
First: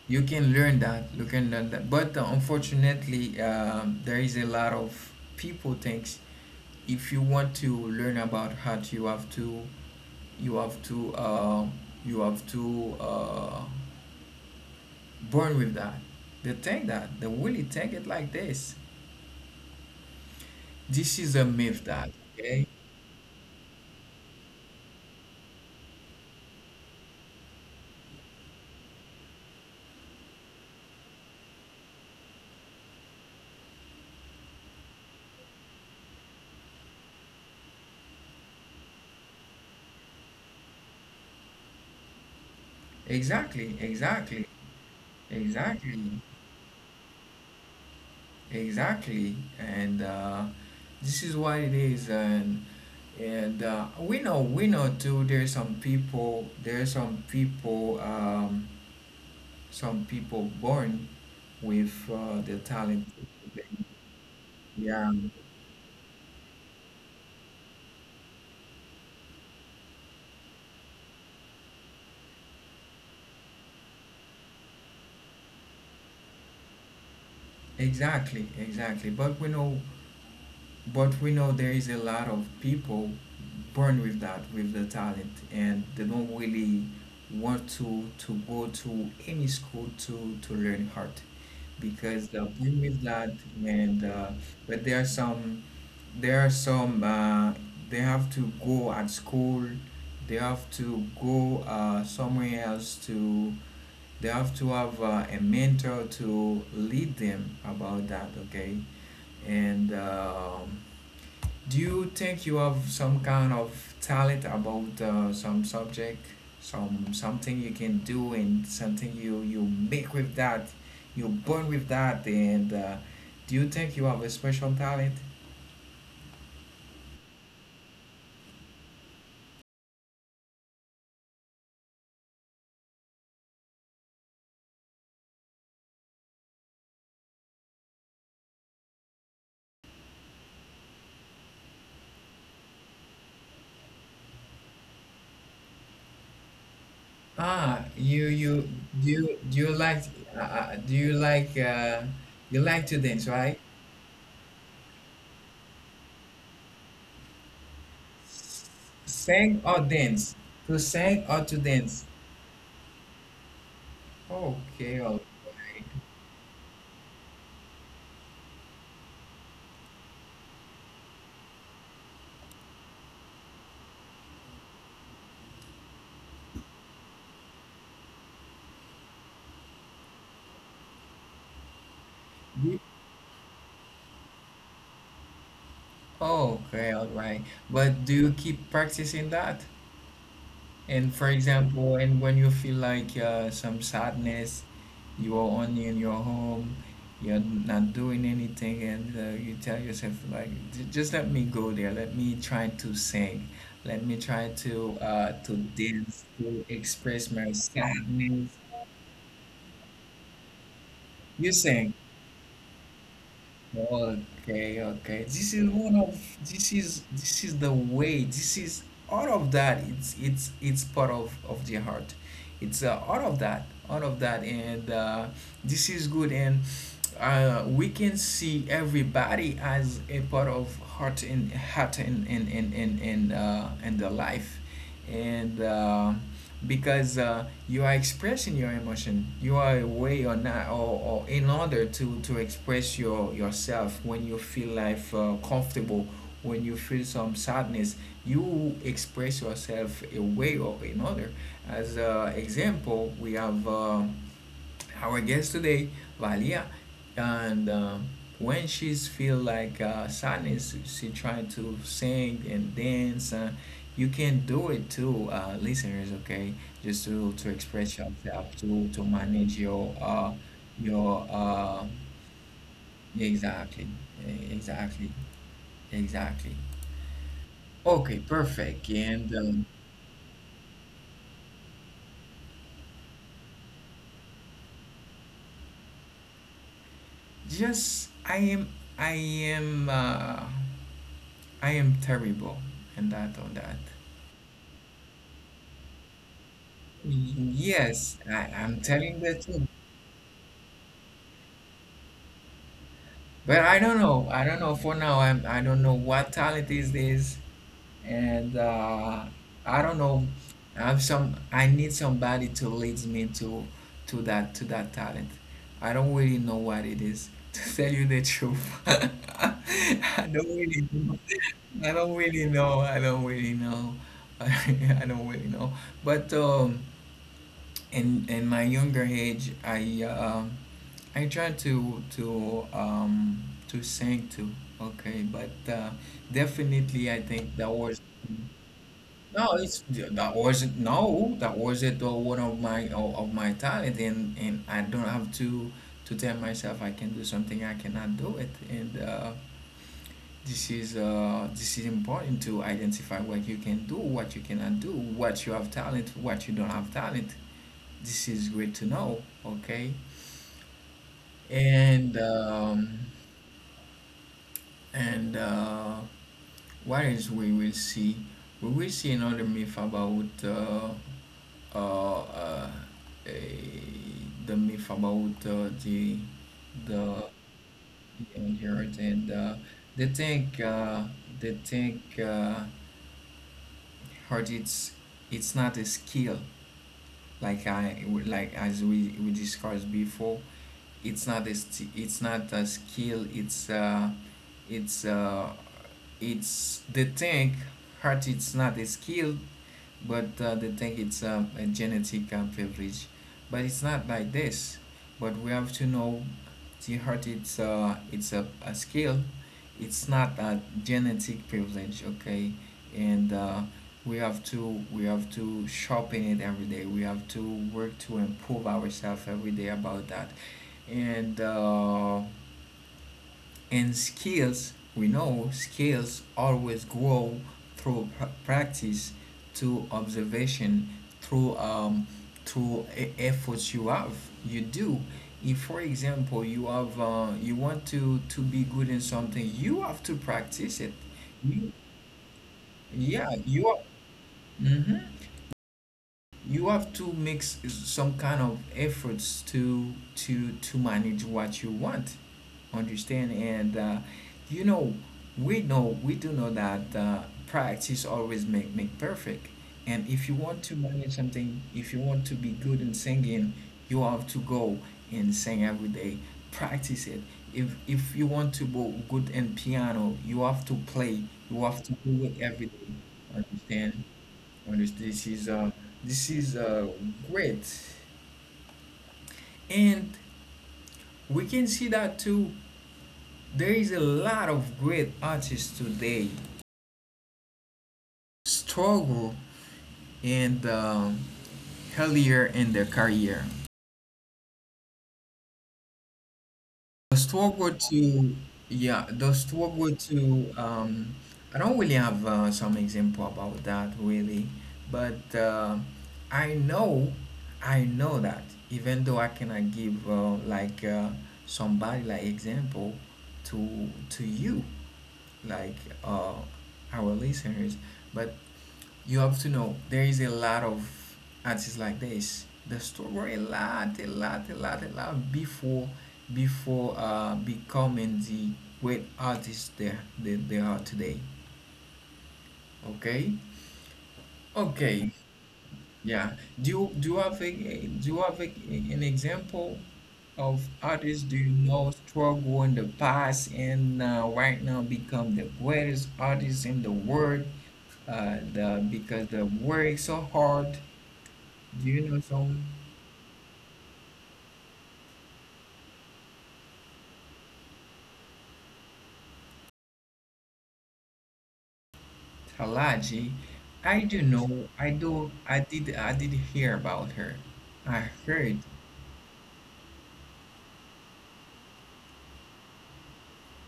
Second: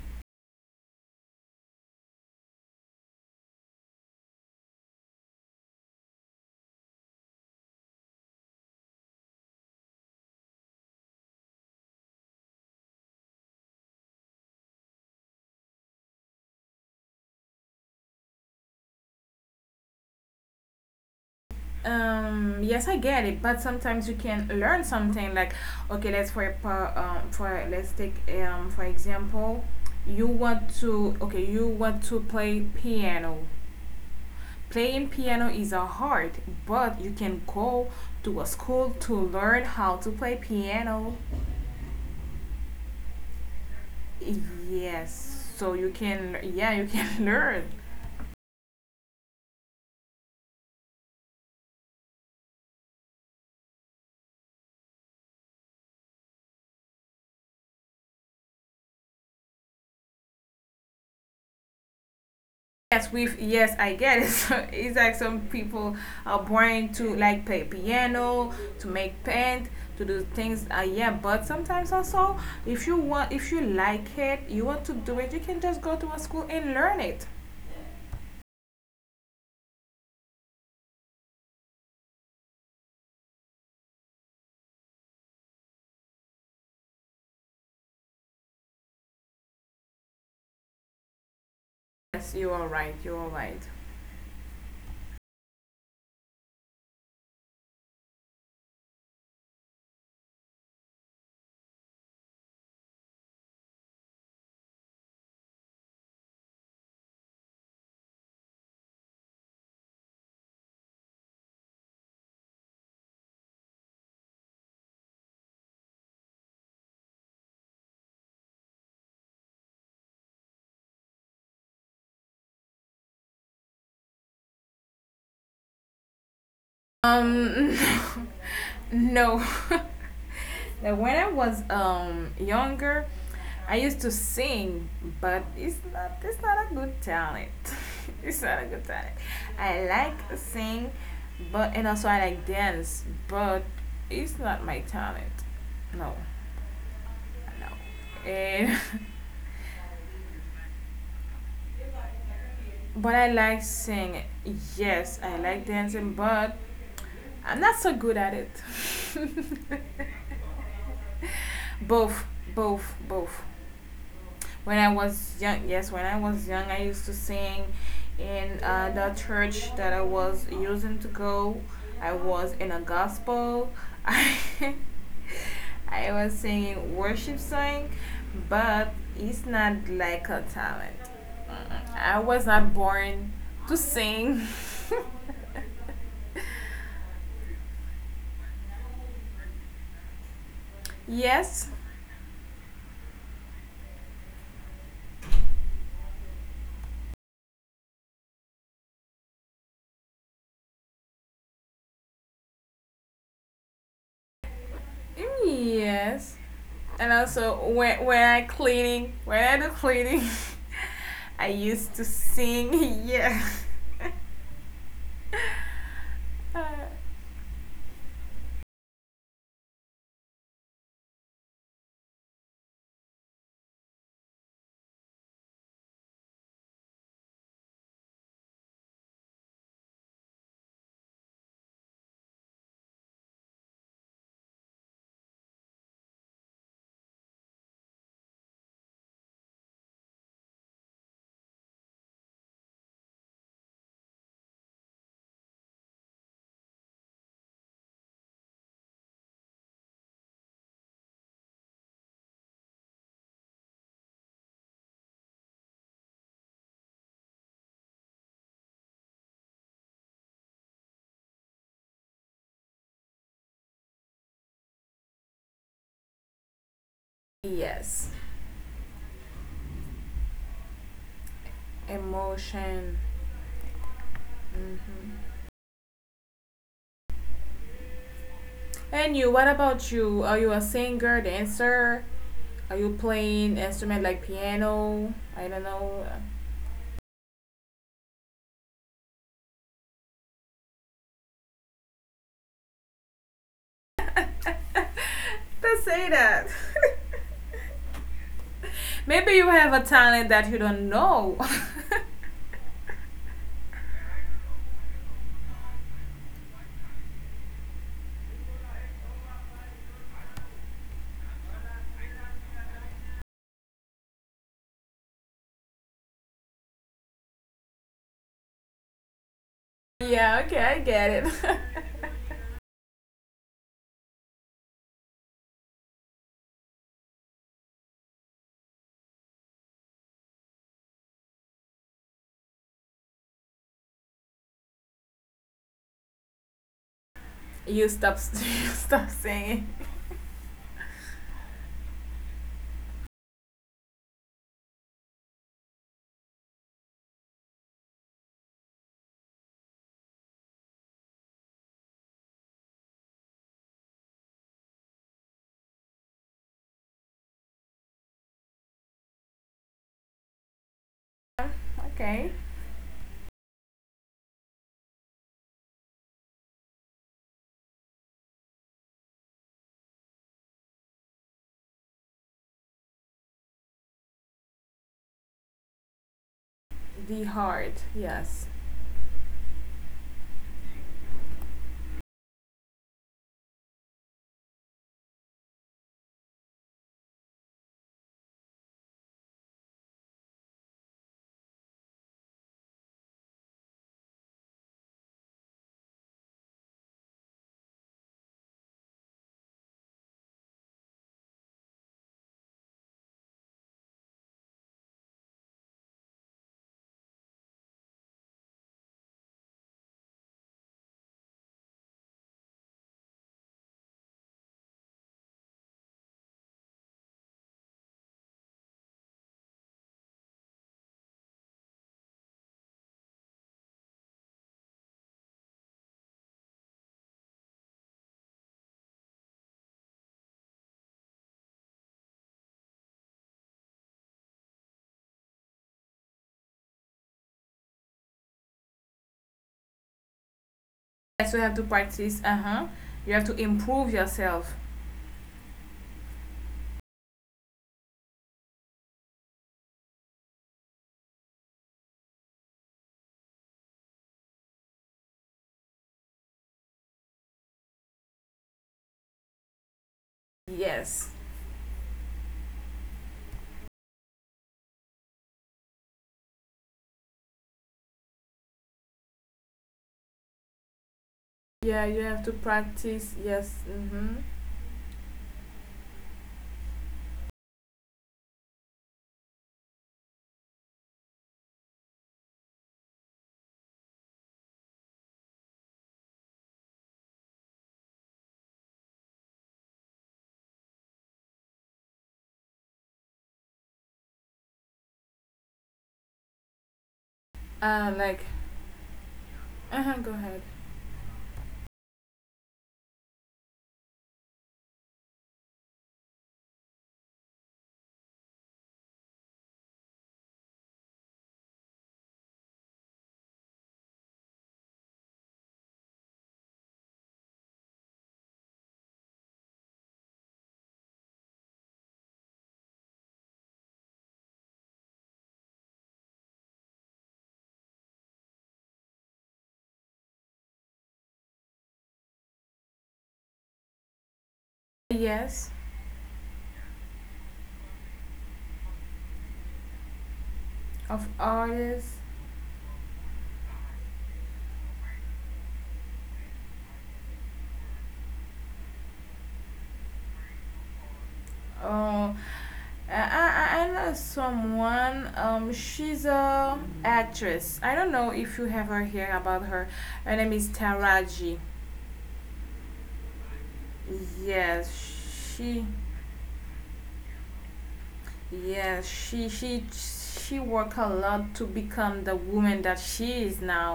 B: you can learn that, you can learn that, but unfortunately, there is a lot of people thinks, if you want to learn about art, you have to, you have to uh, you have to uh, born with that. They think that, they really take it like this. This is a myth, that, okay?
A: Yes I get it, but sometimes you can learn something like okay let's for pa- for let's take for example, you want to okay you want to play piano. Playing piano is a hard, but you can go to a school to learn how to play piano.
B: Exactly, exactly,
A: Yes, so you
B: exactly,
A: can yeah you can learn.
B: exactly, and this is what it is, and we know too, there's some people, there's some people, some people born with the talent.
A: Yes, we've yes, I get it. So it's like
B: Yeah,
A: some people are born to like play piano, to make paint, to do things. Yeah, but sometimes also, if you want, if you like it, you want to do it, you can just go to a school and learn it.
B: exactly, exactly. But we know there is a lot of people born with that, with the talent, and they don't really want to go to any school to learn art,
A: Yes,
B: because
A: you
B: they're
A: are
B: born
A: right.
B: with
A: You are
B: that,
A: right.
B: and but there are some they have to go at school, they have to go somewhere else to, they have to have a mentor to lead them about that, okay? and Do you think you have some kind of talent about some subject, something you can do, and something you make with that, you born with that, and do you think you have a special talent?
A: Um, no. That when I was younger, I used to sing, but it's not a good talent. It's not a good talent. I like sing, but and also I like dance, but it's not my talent. No.
B: Ah, you
A: And
B: do you, do you like do you like to dance,
A: but I
B: right?
A: like sing. Yes, I like dancing, but I'm not so good at it.
B: Sing or dance? To sing or to dance?
A: both, both.
B: Okay,
A: When
B: all-
A: I was young, yes, when I was young, I used to sing in the church that I was using to go. I was in a gospel. I, I was singing worship song, but it's not like a talent. I was
B: do-
A: not born to sing.
B: okay, all right. But do you keep practicing that? And for
A: Yes,
B: example, and when you feel like some sadness, you are only in your home, you're not doing anything, and you tell yourself like, "Just let me go there. Let me try to sing. Let me try to dance
A: Yes.
B: to express
A: And
B: my
A: also when
B: sadness.
A: I cleaning, when I do cleaning,
B: You
A: I
B: sing.
A: used to sing. Yeah.
B: Okay, okay. This is this is the way. This is all of that. It's part of the heart. It's all of that, all of that, and this is good, and we can see everybody as a part of heart, and heart, and and the life, and because you are expressing your emotion, you are away or not, or in order to express your yourself, when you feel life comfortable, when you feel some sadness, you express yourself a way or another. As an example, we have our guest today, Valia, and when she's feel like sadness, she trying to sing and dance. You can do it too, listeners. Okay, just to express
A: Yes,
B: yourself, to manage your your uh,
A: emotion.
B: exactly, exactly,
A: Hmm.
B: exactly. Okay, perfect.
A: And
B: And
A: you, what about you? Are you a singer, dancer? Are you playing instrument like piano? I don't know.
B: just I am uh, I am terrible in that, on that.
A: Don't say that.
B: Yes, I'm telling the
A: Maybe you
B: truth.
A: have a talent that you don't know.
B: But I don't know. I don't know for now. I don't know what talent is this, and I don't know. I am some. I need somebody to lead me to to that talent. I don't really know what it is. To tell you the truth, I
A: yeah,
B: don't
A: okay, I
B: really
A: get
B: know. I
A: it.
B: don't really know. I don't really know. I don't really know. But in my younger age, I I tried to to sing too. Okay, but definitely, I think that was.
A: You stop
B: No,
A: singing.
B: it's that was no, that was it though one of my of my talent and I don't have to tell myself I can do something I cannot do it, and this is important to identify what you can do, what you cannot do, what you have talent, what you don't have talent. This is great to know, okay? And
A: Okay.
B: um, and what else we will see? We will see another myth about uh, uh, eh, the myth about the
A: The heart, yes.
B: young earth, and they think they think hard it's not a skill like I like as we discussed before. It's not a it's not a skill, it's uh, it's they think hard it's not a skill, but they think it's a genetic privilege. But it's not like this. But we have to know the heart. It's a skill. It's not a genetic privilege. Okay, and we have to sharpen it every day. We have to work to improve ourselves every day about that. And uh, and skills, we know skills always grow through practice, through observation, through um, through efforts you have, you do. If, for example, you have you want to be good in something, you have to practice it.
A: Yes, you have to
B: You,
A: practice. Uh huh. You
B: yeah,
A: have to
B: you are.
A: improve yourself.
B: Mm-hmm. You have to make some kind of efforts to manage what you want, understand? And you know, we know we do know that practice always make perfect. And if you want to manage
A: Yes.
B: something, if you want to be good in singing, you have to go and sing every day, practice it. If you want to be good in piano, you have to play, you have
A: Yeah,
B: to
A: you
B: do
A: have
B: it
A: to
B: every day,
A: practice. Yes.
B: understand?
A: Mm-hmm.
B: Honest, this is great, and we can see that too. There is a lot of great artists today struggle, and earlier in their career. The store go
A: Uh,
B: to,
A: like,
B: yeah, the store go
A: uh-huh, go
B: to,
A: ahead.
B: um, I don't really have some example about that really, but I know, I know that even though I cannot give like somebody like example to you, like, uh, our listeners, but you have to know there is a lot of artists like this. The struggle a lot, a lot, a lot, a lot before before becoming the great artists they, they are today. Okay? Okay.
A: Yes,
B: Yeah. Do you have a do you have an example of
A: of
B: artists do you know
A: artists.
B: struggle in the past, and right now become the greatest artists in the world? The because they work so hard. Do you
A: Oh,
B: know some
A: I know someone. She's a actress. I don't know if you have her here about her. Her name is Taraji.
B: Talaji? I do
A: Yes,
B: know. I do.
A: she.
B: I did. I did hear about her. I heard.
A: Yes, she worked a lot to become the woman that she is now.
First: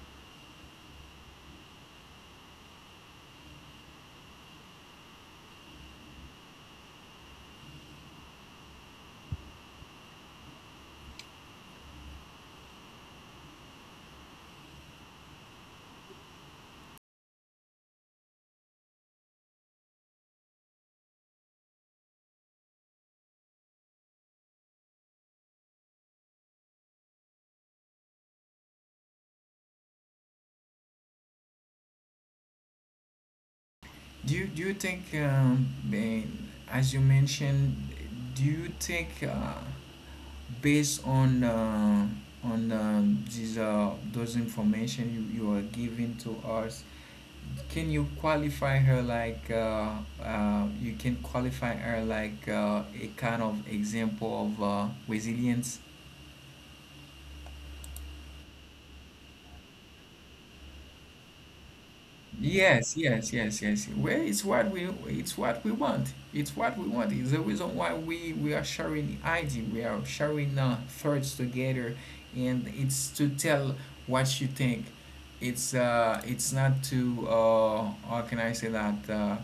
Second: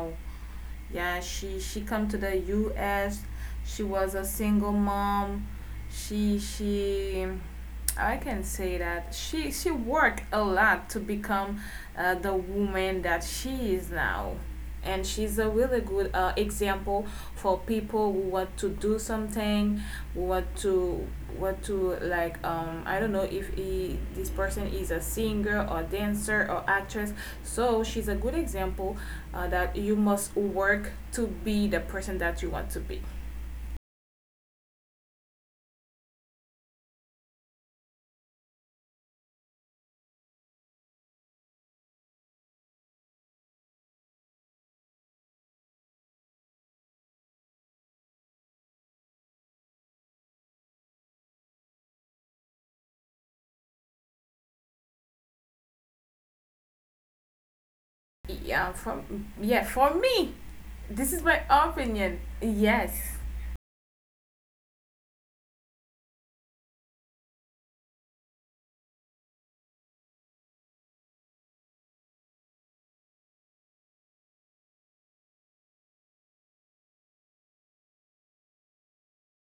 A: Yeah, she come to the US. She was a single mom. She I can say that she worked a lot to become the woman that she is now. And she's a really good example for people who want to do something, who want to like I don't know if he, this person is a singer or dancer or actress. So she's a good example that you must work to be the person that you want to be.
B: Do you think, eh, as you mentioned, do you think, based on on, these those information you, you are giving to us, can you qualify her like you can qualify her like, a kind of example of, resilience?
A: Yeah, from yeah, for me. This is my opinion.
B: Yes,
A: Yes.
B: yes, yes, yes. Well, it's what we, it's what we want. It's what we want. It's the reason why we are sharing idea. We are sharing thoughts together, and it's to tell what you think. It's uh, it's not to uh, how can I say that?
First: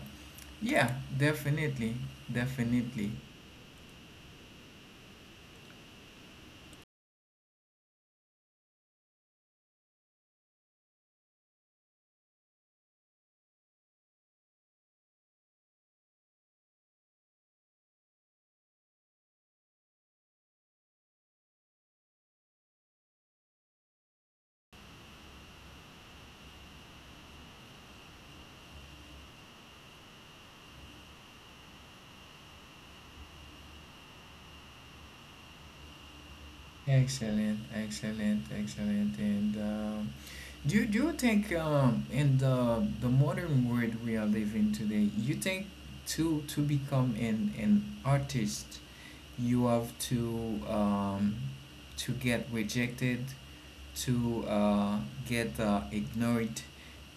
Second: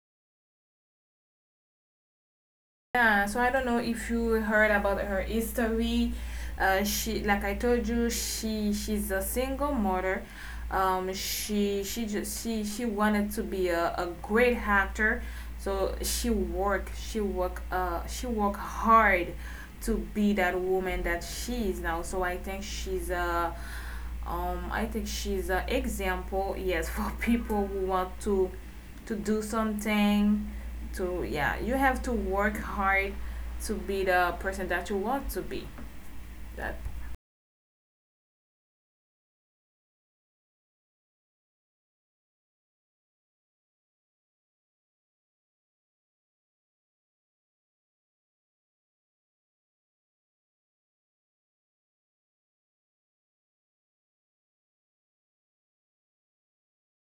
B: Yeah, definitely, definitely.
A: Yeah. So I don't know if you heard about her history. She, like I told you, she's a single mother. She just she wanted to be a great actor, so she work hard to be that woman that she is now. So I think she's a I think she's an example. Yes, for people who want to do something to yeah you have to work hard to be the person that you want to be. That
B: Excellent, excellent, excellent, and. Do you, do you think, in the modern world we are living today, you think to become an artist, you have to, to get rejected, to, get, ignored,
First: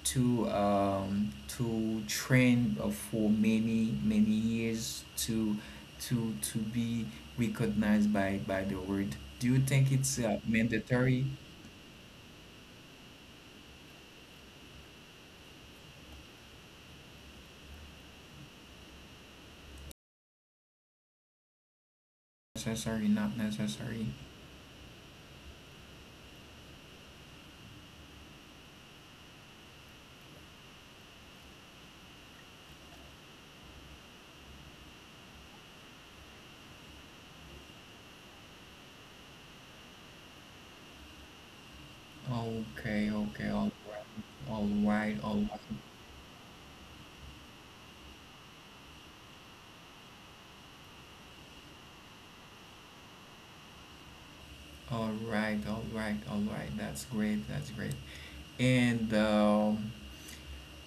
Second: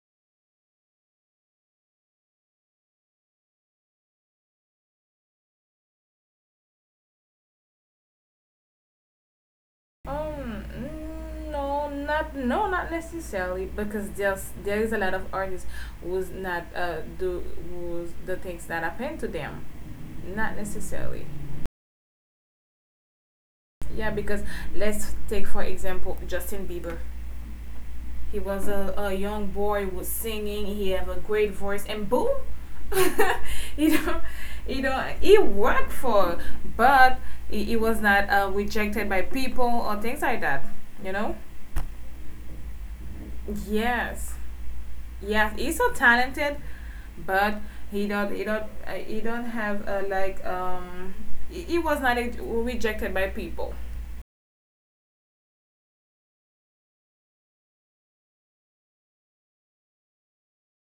B: to, to train, for many many years to be recognized by the world. Do you think it's, mandatory,
A: no not no not necessarily because just there is a lot of artists who's not do who's the things that happen to them not necessarily.
B: necessary, not necessary?
A: Yeah, because let's take for example Justin Bieber. He was a young boy was singing, he have a great voice, and boom. You know, you know, but he was not rejected by people or things like that. You know.
B: Okay, okay,
A: Yes,
B: all right,
A: yes, he's so talented, but he don't have like he was not rejected by people.
B: all right, all right, all right. That's great, that's great. And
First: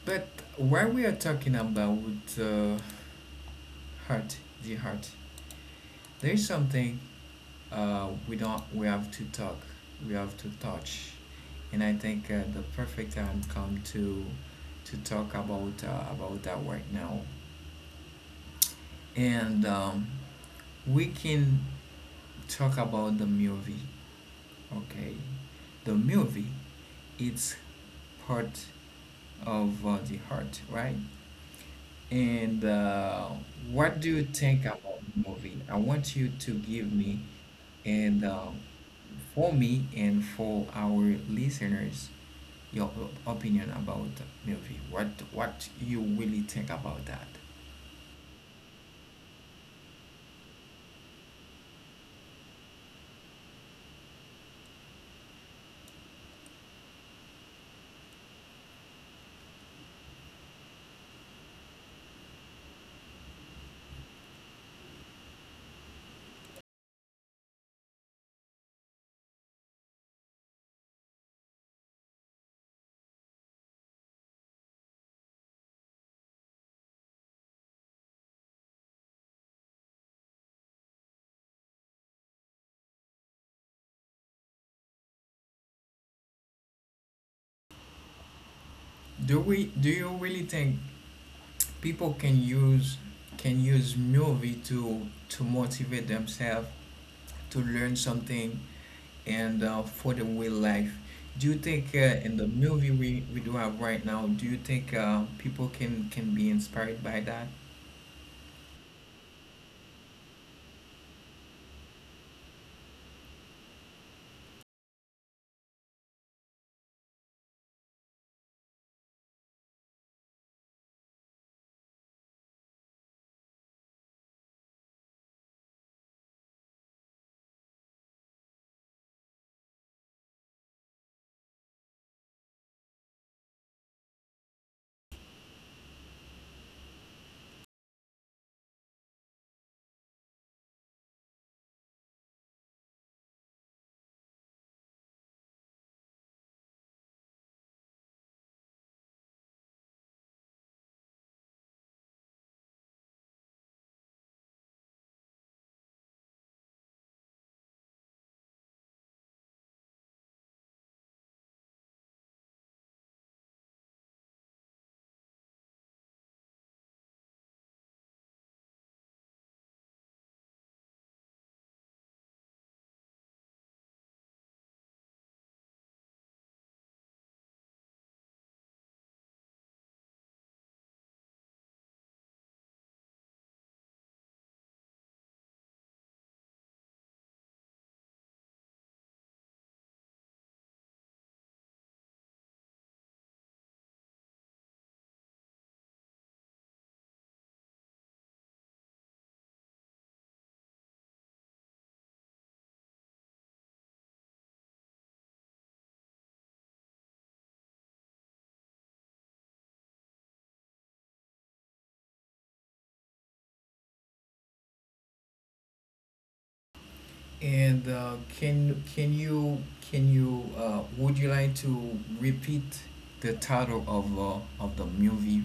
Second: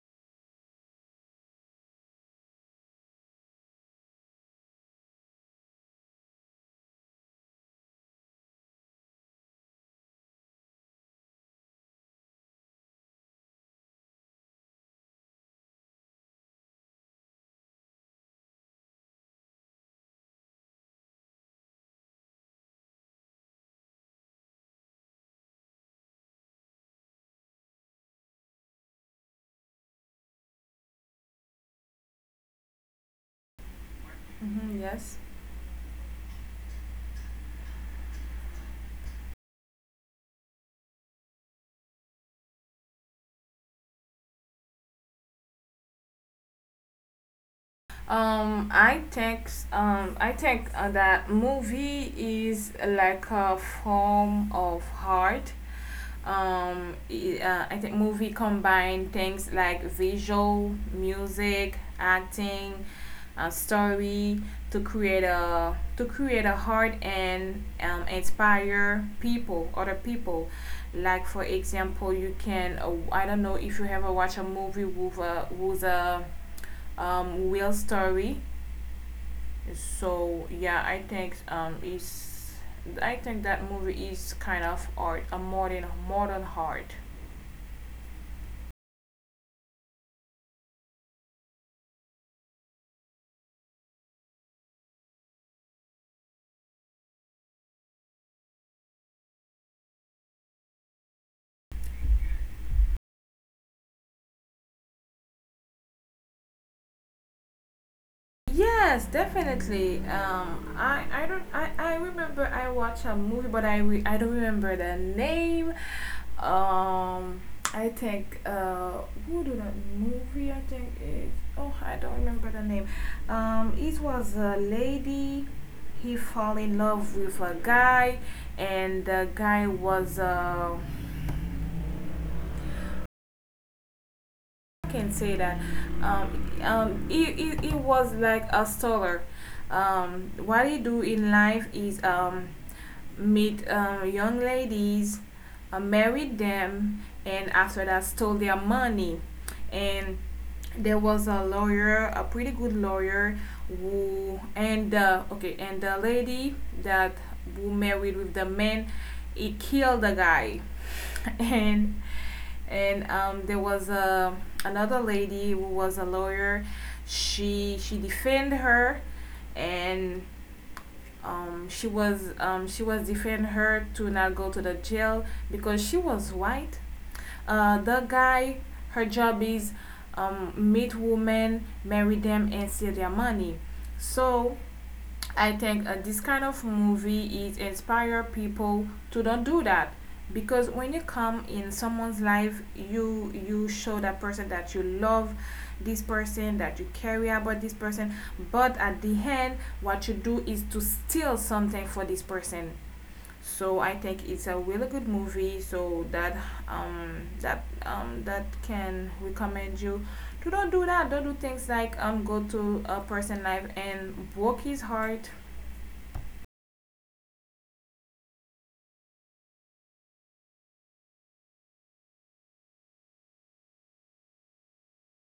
B: but while we are talking about, uh, heart, the heart, there is something, we don't, we have to talk, we have to touch, and I think, the perfect time come to talk about, about that right now, and we can talk about the movie. Okay, the movie, it's part of, the heart, right? And what do you think
A: Hmm,
B: about
A: yes.
B: the movie? I want you to give me, and for me and for our listeners, your opinion about the movie. What you really think about that?
A: I think that movie is like a form of art. I think movie combine things like visual, music, acting, story, to create a heart and inspire people other people. Like for example you can I don't know if you ever watch a movie with a real story. So yeah, I think is I think that movie is kind of art, a modern art.
B: Do we, do you really think people can use, can use movie to motivate themselves to learn something, and for the real life. Do you think, in the movie we do have right now, do you think, people can be inspired by that?
A: Yes, definitely. I don't I remember I watched a movie, but I don't remember the name. Um, I think who did that movie? I think is oh I don't remember the name. It was a lady. He fall in love with a guy, and the guy was can say that he was like a stoller. What he do in life is meet young ladies, married them, and after that stole their money. And there was a lawyer, a pretty good lawyer, who and the okay, and the lady that who married with the man, he killed the guy, and and there was a another lady who was a lawyer. She defended her, and she was defending her to not go to the jail because she was white. The guy, her job is meet women, marry them, and steal their money. So I think this kind of movie it inspire people to don't do that, because when you come in someone's life, you show that person that you love this person, that you care about this person, but at the end, what you do is to steal something for this person. So I think it's a really good movie. So that can recommend you to don't do that. Don't do things like go to a person life and broke his heart.
B: And can you, can you, would you like to repeat the title of, of the movie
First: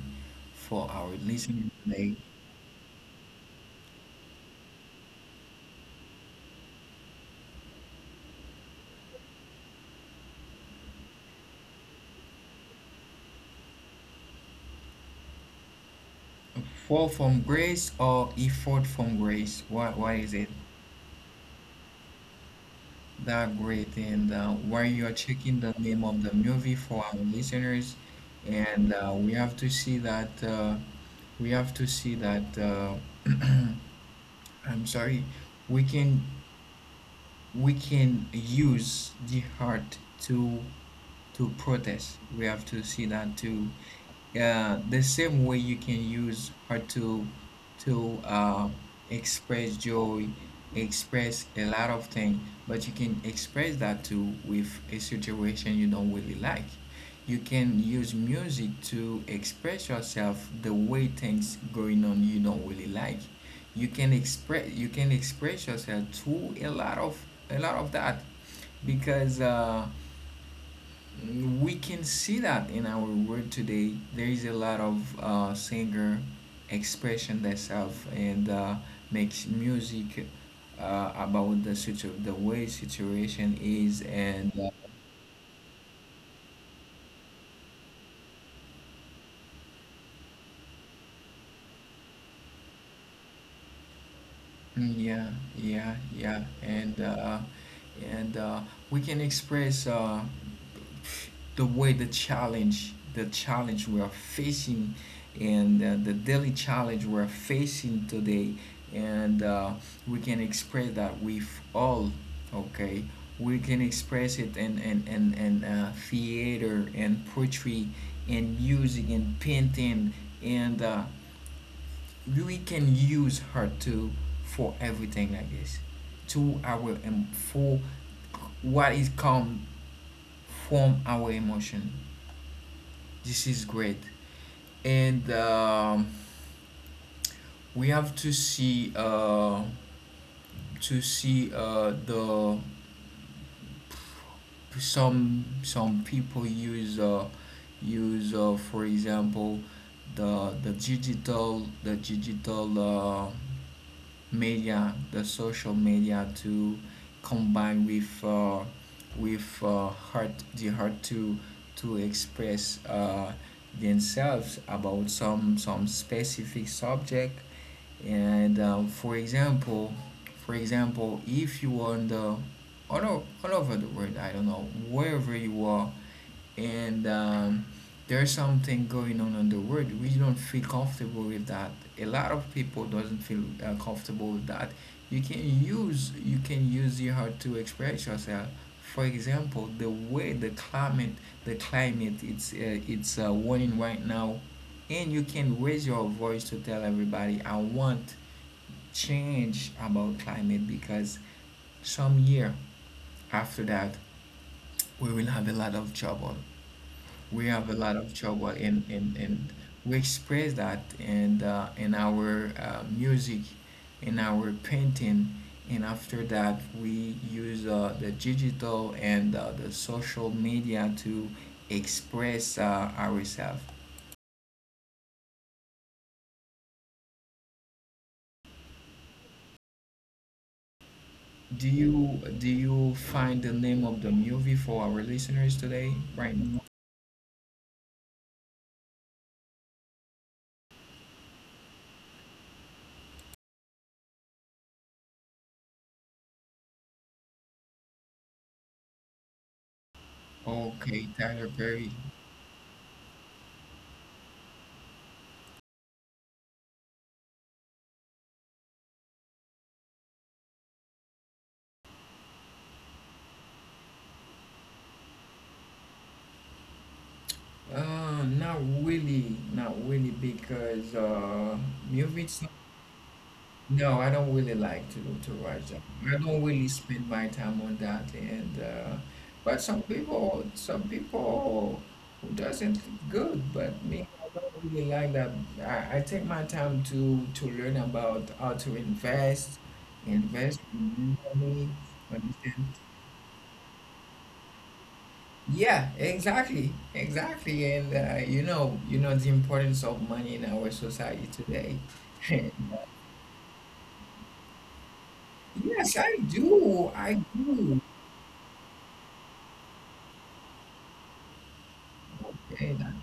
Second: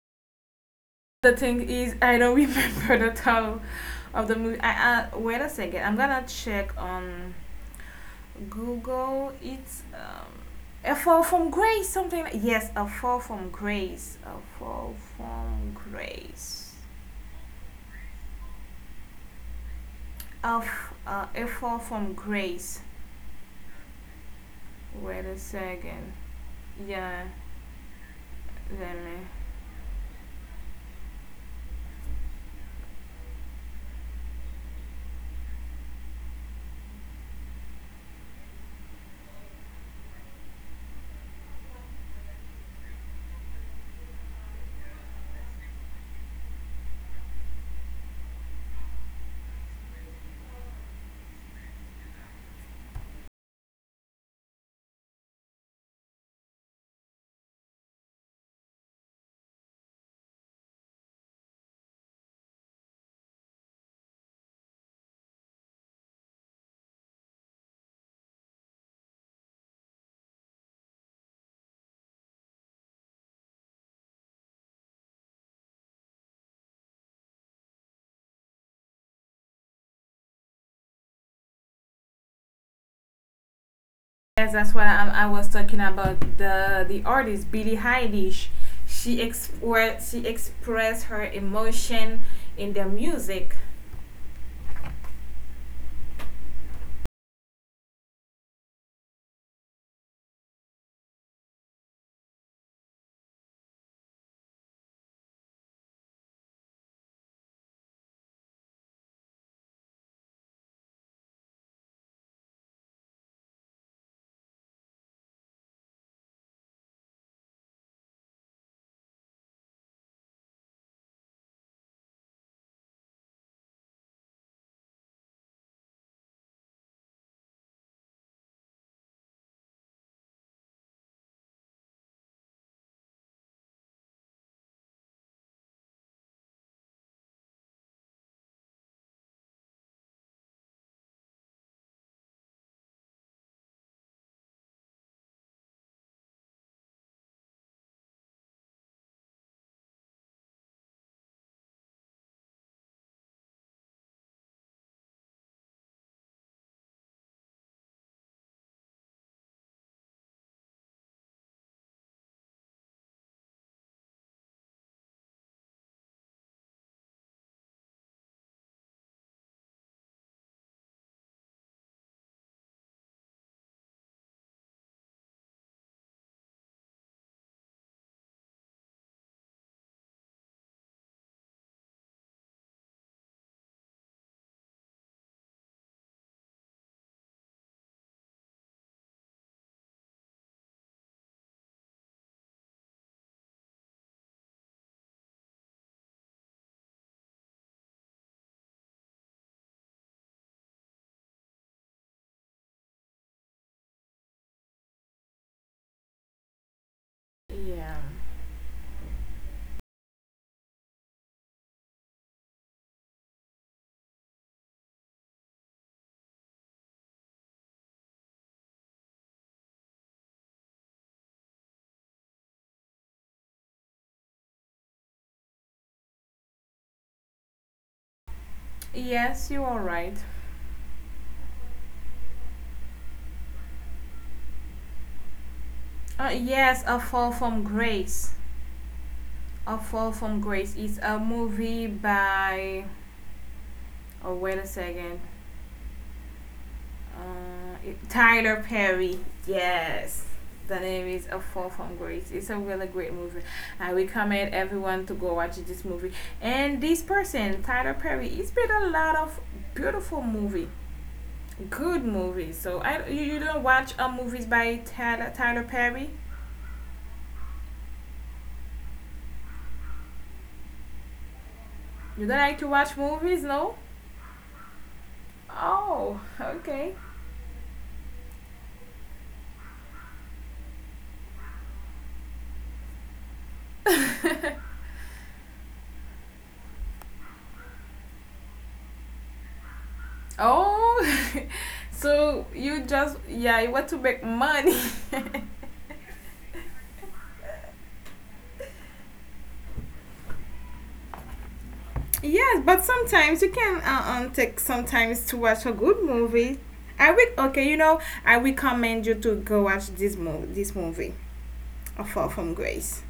B: for our
A: The thing
B: listeners
A: is,
B: today?
A: I don't remember the title of the movie. Wait a second. I'm gonna check on Google. It's A Fall from Grace. Something like yes, A Fall from Grace. A Fall from Grace.
B: Fall from Grace or Effort from Grace? What is it?
A: Of A Fall from Grace.
B: That great. And while you are
A: Wait a
B: checking the name
A: second.
B: of the movie for our
A: Yeah,
B: listeners, and
A: let me.
B: we have to see that, we have to see that, I'm sorry, we can we can use the heart to to protest. We have to see that too. Yeah, the same way you can use art to, express joy, express a lot of things, but you can express that too with a situation you don't really like. You can use music to express yourself the way things going on you don't really like. You can express, you can express yourself through a lot of that because, we can see that in our world today there is a lot of, singer expression themselves, and makes music, about the the way situation is,
A: Yes,
B: and
A: that's
B: uh,
A: what I was talking about. The artist Billie Eilish, she ex where she expressed her emotion in the music.
B: mm, yeah, yeah, yeah, and and uh, we can express, the way the challenge, the challenge we are facing, and the daily challenge we're facing today, and we can express that with all. Okay, we can express it in, in, in, theater and poetry and music and painting, and we can use her too for everything like this to our for what is come from our emotion. This is great, and we have to see, to see, the some people use, use, for example the digital, the digital. Uh, media, the social media to combine with, with, heart, the heart to express, themselves about some specific subject, and for example, for example if you are on the all, all over the world, I don't know wherever you are, and there's something going on in the world we don't feel comfortable with that, a lot of people doesn't feel, comfortable with that, you can use, you can use your heart to express yourself. For example, the way the climate, the climate it's, it's, warning right now, and you can raise your voice to tell everybody I want change about climate because some year after that we will have a lot of trouble, we have a
A: Yeah.
B: lot of trouble, and we express that, and in our, music, in our painting, and after that we use, the digital, and the social media to express, ourselves.
A: Yes, you are right.
B: Do you, do you find the name of the movie for our listeners today right now?
A: Yes, A Fall from Grace. A Fall from Grace is a movie by. Oh wait a second. Uh, Tyler Perry. Yes. The name
B: Okay,
A: is A
B: Tyler
A: Fall from
B: Perry.
A: Grace. It's a really great movie. I recommend everyone to go watch this movie. And this person, Tyler Perry, he's made a lot of beautiful movie, good movies. So I, you don't watch movies by Tyler Perry?
B: Uh, not really, not really, because,
A: You don't
B: movies.
A: like to watch movies, no?
B: No, I don't really like to go to watch that. I
A: Oh,
B: don't really
A: okay.
B: spend my time on that, and but some people who doesn't good, but me, I don't really like that. I take my time to learn about how to invest, invest
A: Oh,
B: in money,
A: so
B: understand?
A: you just yeah, you want to make money.
B: Yeah, exactly, exactly, and you know the importance of money in our society today.
A: Yes, but sometimes you can take sometimes to watch a
B: Yes,
A: good
B: I
A: movie.
B: do.
A: I
B: I
A: would okay, you
B: do.
A: know, I recommend you to go watch this movie, A Fall from
B: Okay, that,
A: Grace.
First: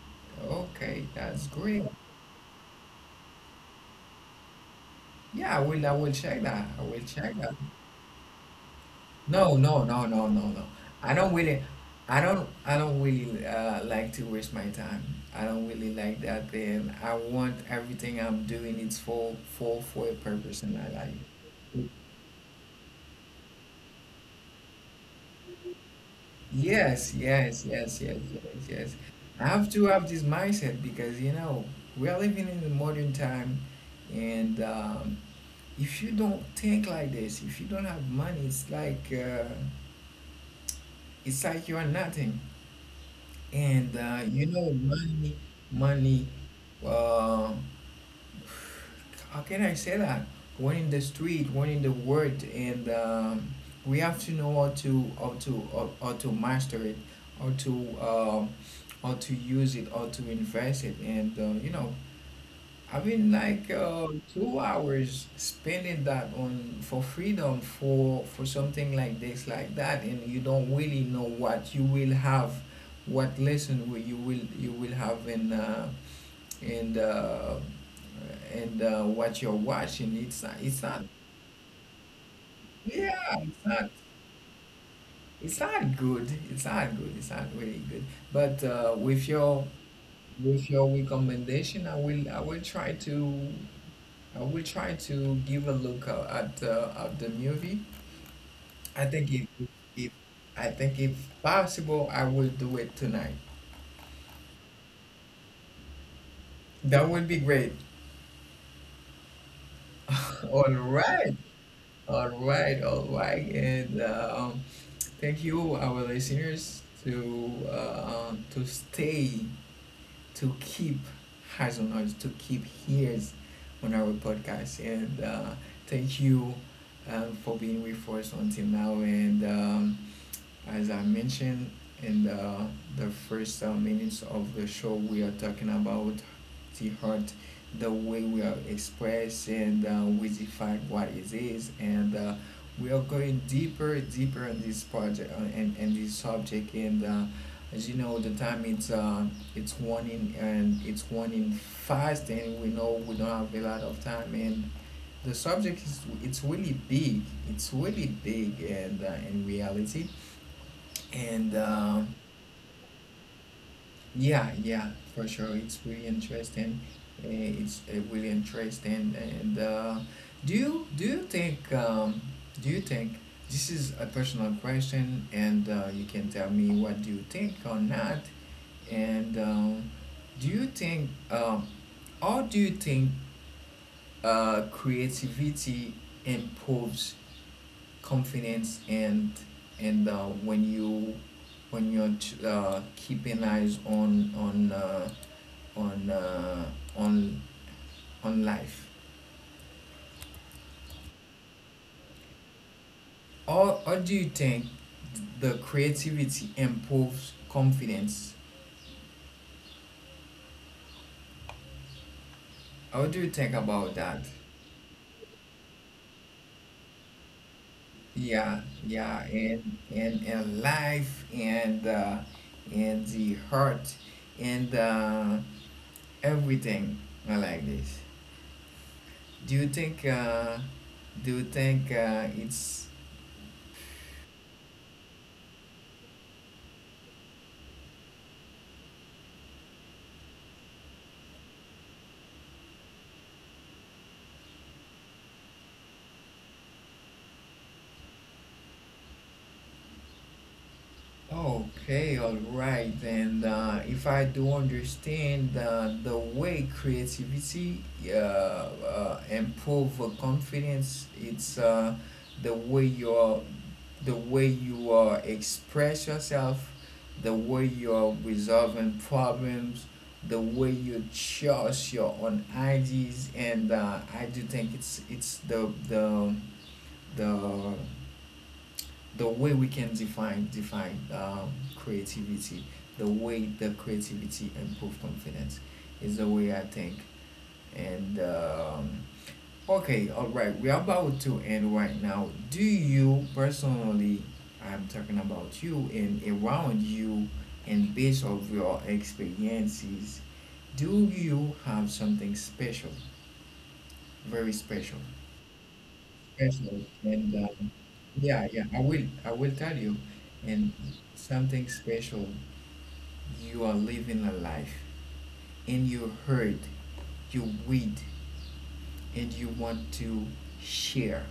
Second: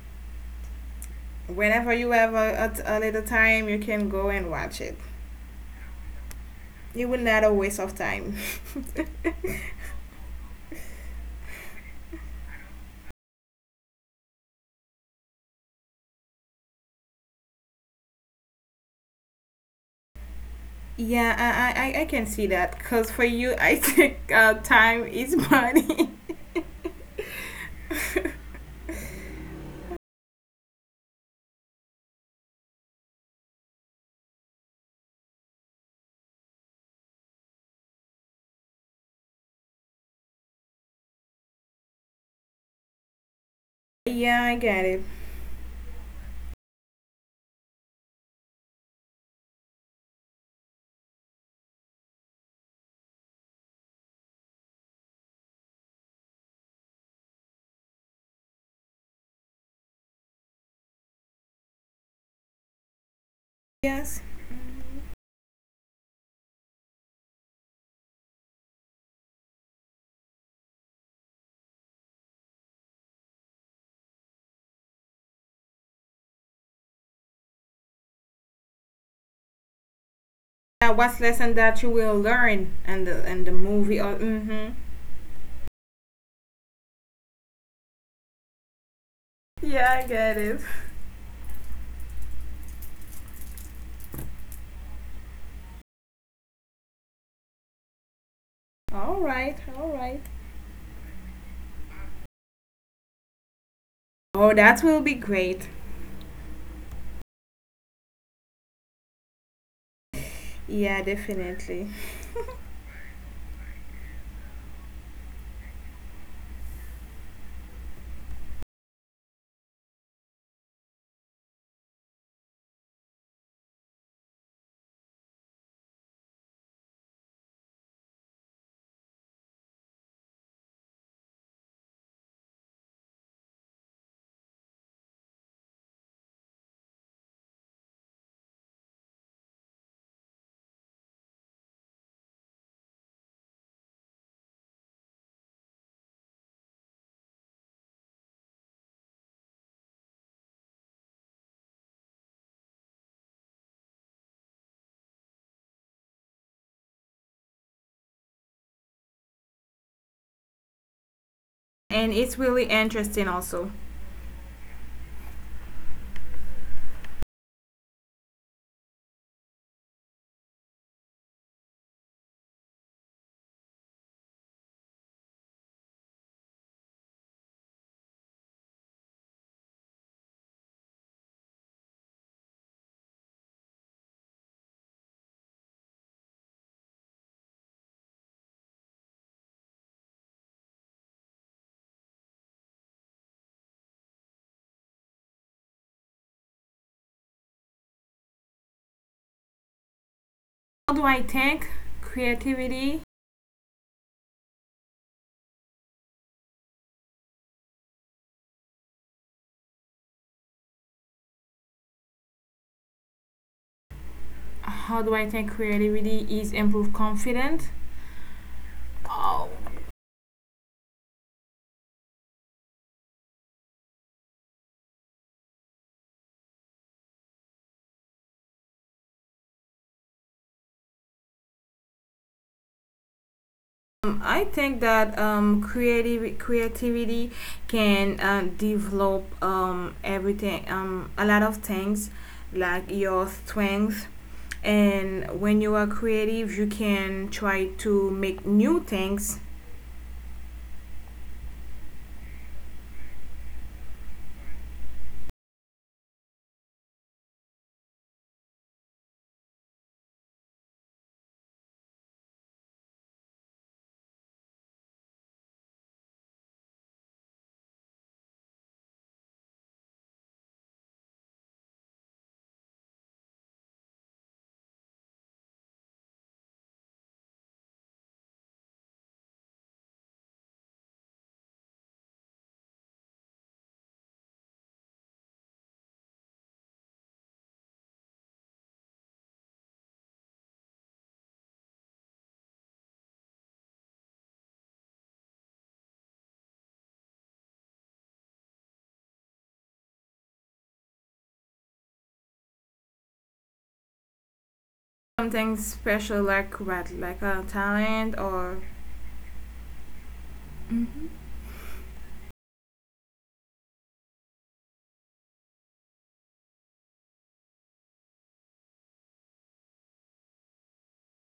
B: okay, that's great.
A: Whenever you have a little time, you can go and watch it.
B: Yeah, I will. I will check that. I will
A: It will
B: check
A: not a
B: that.
A: waste of time.
B: No, no, no, no, no, no. I don't really. I don't. I don't really, like to waste my time. I don't really like that. Then I want everything I'm doing. It's for a purpose in my
A: Yeah,
B: life.
A: I can see that because for you, I think time is money.
B: Yes, yes, yes, yes, yes, yes. I have to have this mindset because you know we are living in the modern time, and if you don't think like this, if you don't have money, it's like you are nothing. And
A: yeah,
B: you
A: I
B: know,
A: get it.
B: money uh, how can I say that? One in the street, one in the world, and we have to know how to how to master it, how to um, how to use it, how to invest it. And you know, I mean, like uh,
A: Yes.
B: 2 hours spending that on for freedom for something like this, like that, and you don't really know what you will have, what lesson will have in and uh, and what you're watching. It's not. It's
A: Yeah,
B: not.
A: what's lesson that you will learn
B: Yeah,
A: and the
B: it's not.
A: movie? Or, mm-hmm.
B: It's not good. It's not good. It's not really good. But
A: Yeah, I get it.
B: with your recommendation, I will try to I will try to give a look at the movie. I
A: All
B: think if
A: right, all
B: if
A: right.
B: I think if possible, I will do it tonight.
A: Oh, that will be great.
B: That would be great. All
A: Yeah,
B: right,
A: definitely.
B: all right, and thank you, our listeners, to stay, to keep eyes on us, to keep ears on our podcast, and thank you for being with us until now. And as I mentioned in the first minutes of the show, we are talking about the heart, the way we are expressed and we define what it is. And we are going deeper, deeper in this project and this subject. And as you know, the time it's one in and it's one in fast, and we know we don't have a lot of time. And the subject is it's really big. It's really big, and in reality. And
A: And it's really interesting also.
B: Yeah, yeah, for sure, it's really interesting. Uh, It's really interesting. And do you do you think um, do you think this is a personal question? And you can tell me what do you think or not. And do you think how do you think creativity improves confidence, and when you when you're keeping eyes on on uh, on on life?
A: How do I think creativity?
B: Or do you think the creativity improves confidence? How do you think about that?
A: How do I think creativity is improve confidence?
B: Yeah, yeah,
A: Oh.
B: and life, and the heart, and everything. I like this. Do you think uh, do you think it's
A: I think that creative creativity can develop everything, a lot of things, like your strength. And when you are creative, you can try to make new things.
B: okay, all right? And if I do understand the way creativity improve confidence, it's the way you're the way you express yourself, the way you're resolving problems, the way you choose your own ideas. And I do think it's the the way we can define creativity, the way the creativity improve confidence is the way I think. And okay, all right, we're about to end right now. Do you personally? I'm talking about you and around you, and based of your experiences, do you have something special, very special,
A: Something special like
B: special?
A: what, like
B: And
A: a talent
B: yeah,
A: or
B: yeah, I will tell you. And something special. You are living a life, and you heard, you read, and you want to share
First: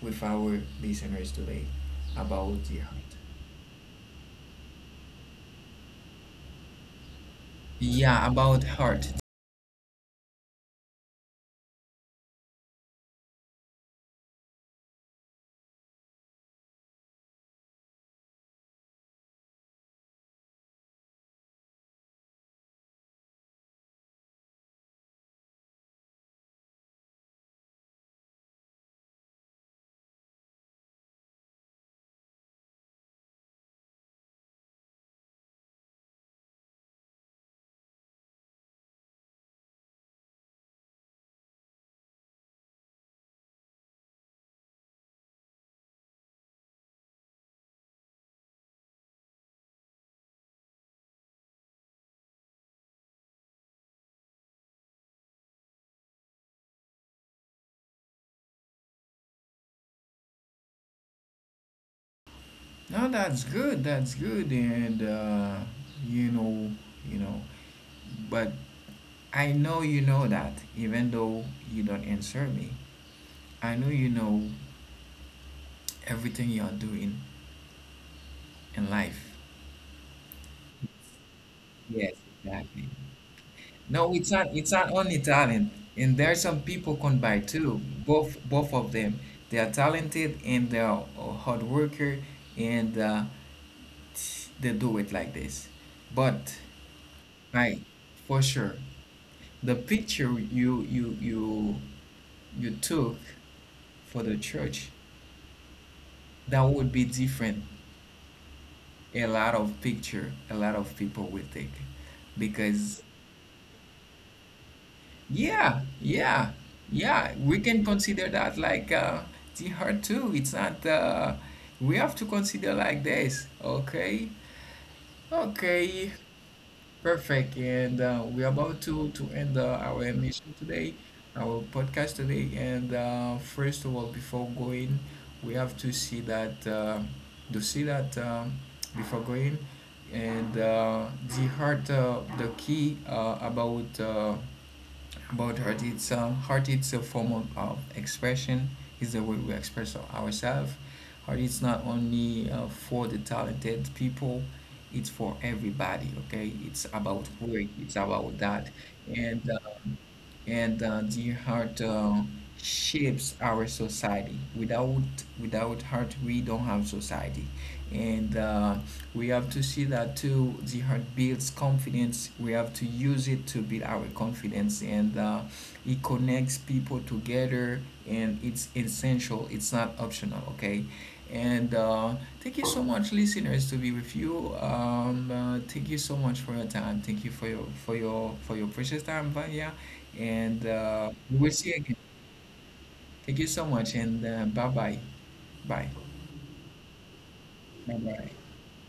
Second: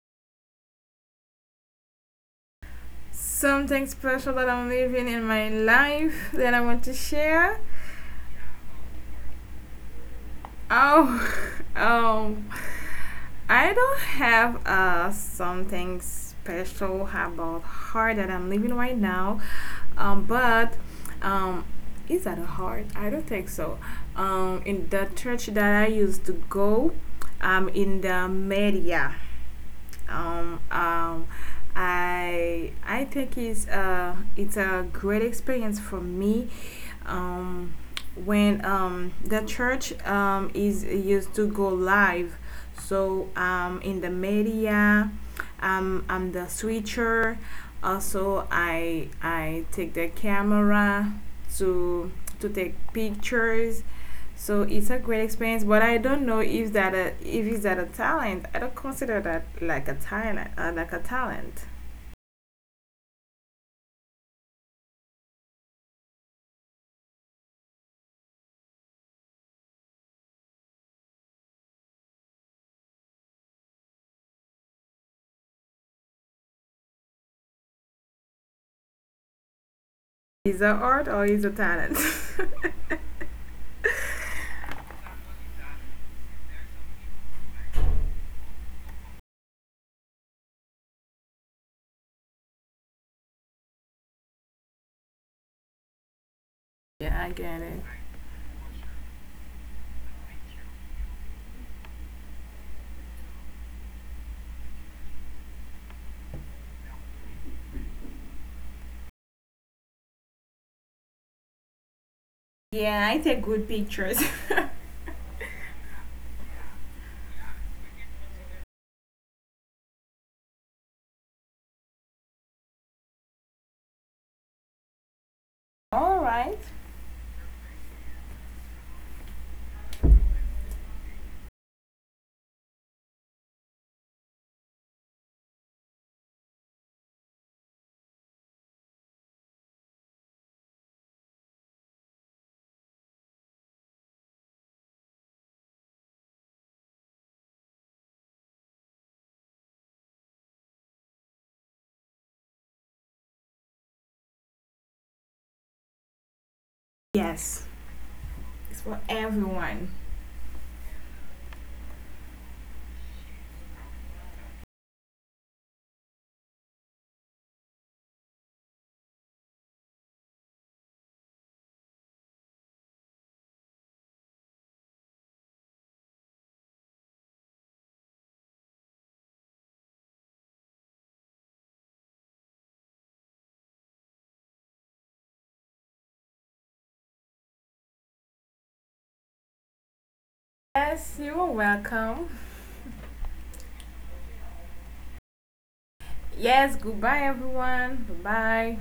B: with our listeners today about the heart.
A: something special that I'm living in my life that I want to share.
B: Yeah, about heart.
A: Oh, um, I don't have something special about heart that I'm living right now. Um, but um, is that a heart? I don't think so. Um, in the church that I used to go, um, in the media. Um, um, I think it's a great experience for me. Um, when the church is used to go live, so in the media, I'm the switcher. Also, I take the camera to to take pictures. So it's a great experience, but I don't know if that a, if it's that a talent. I don't consider that like a talent, like a talent.
B: No, that's good. That's good. And you know, you know, but I know you know that, even though you don't answer me. I know you know everything you are doing in life.
A: Is a art or is a talent?
B: Yes, exactly. No, it's not. It's not only talent, and there are some people combined too. Both of them, they are talented and they are a hard worker, and they do it like this. But
A: yeah, I get
B: I,
A: it.
B: for sure, the picture you took for the church, that would be different. A lot of picture, a lot of people will take, because
A: Yeah, I take good pictures.
B: yeah, yeah, yeah. We can consider that like the heart too. It's not. We have to consider like this. Okay, okay,
A: All right.
B: perfect. And we're about to end our emission today, our podcast today. And first of all, before going, we have to see that before going, and the heart, the key about. About heart, it's heart it's a form of expression. It's the way we express ourselves. Heart is not only for the talented people. It's for everybody. Okay, it's about work.
A: Yes.
B: It's about that,
A: It's for
B: and um,
A: everyone.
B: and the heart shapes our society. Without heart, we don't have society, and we have to see that too. The heart builds confidence. We have to use it to build our confidence, and it connects people together. And it's essential. It's not optional. Okay. And thank you so much, listeners, to be with you. Thank you so much for your time. Thank you for your for your for your precious time, Vanya. And
A: Yes,
B: we
A: you
B: will
A: are
B: see again.
A: welcome.
B: Thank you so much, and bye bye. Bye.
A: Yes, goodbye
B: Bye
A: everyone.
B: bye.
A: Bye.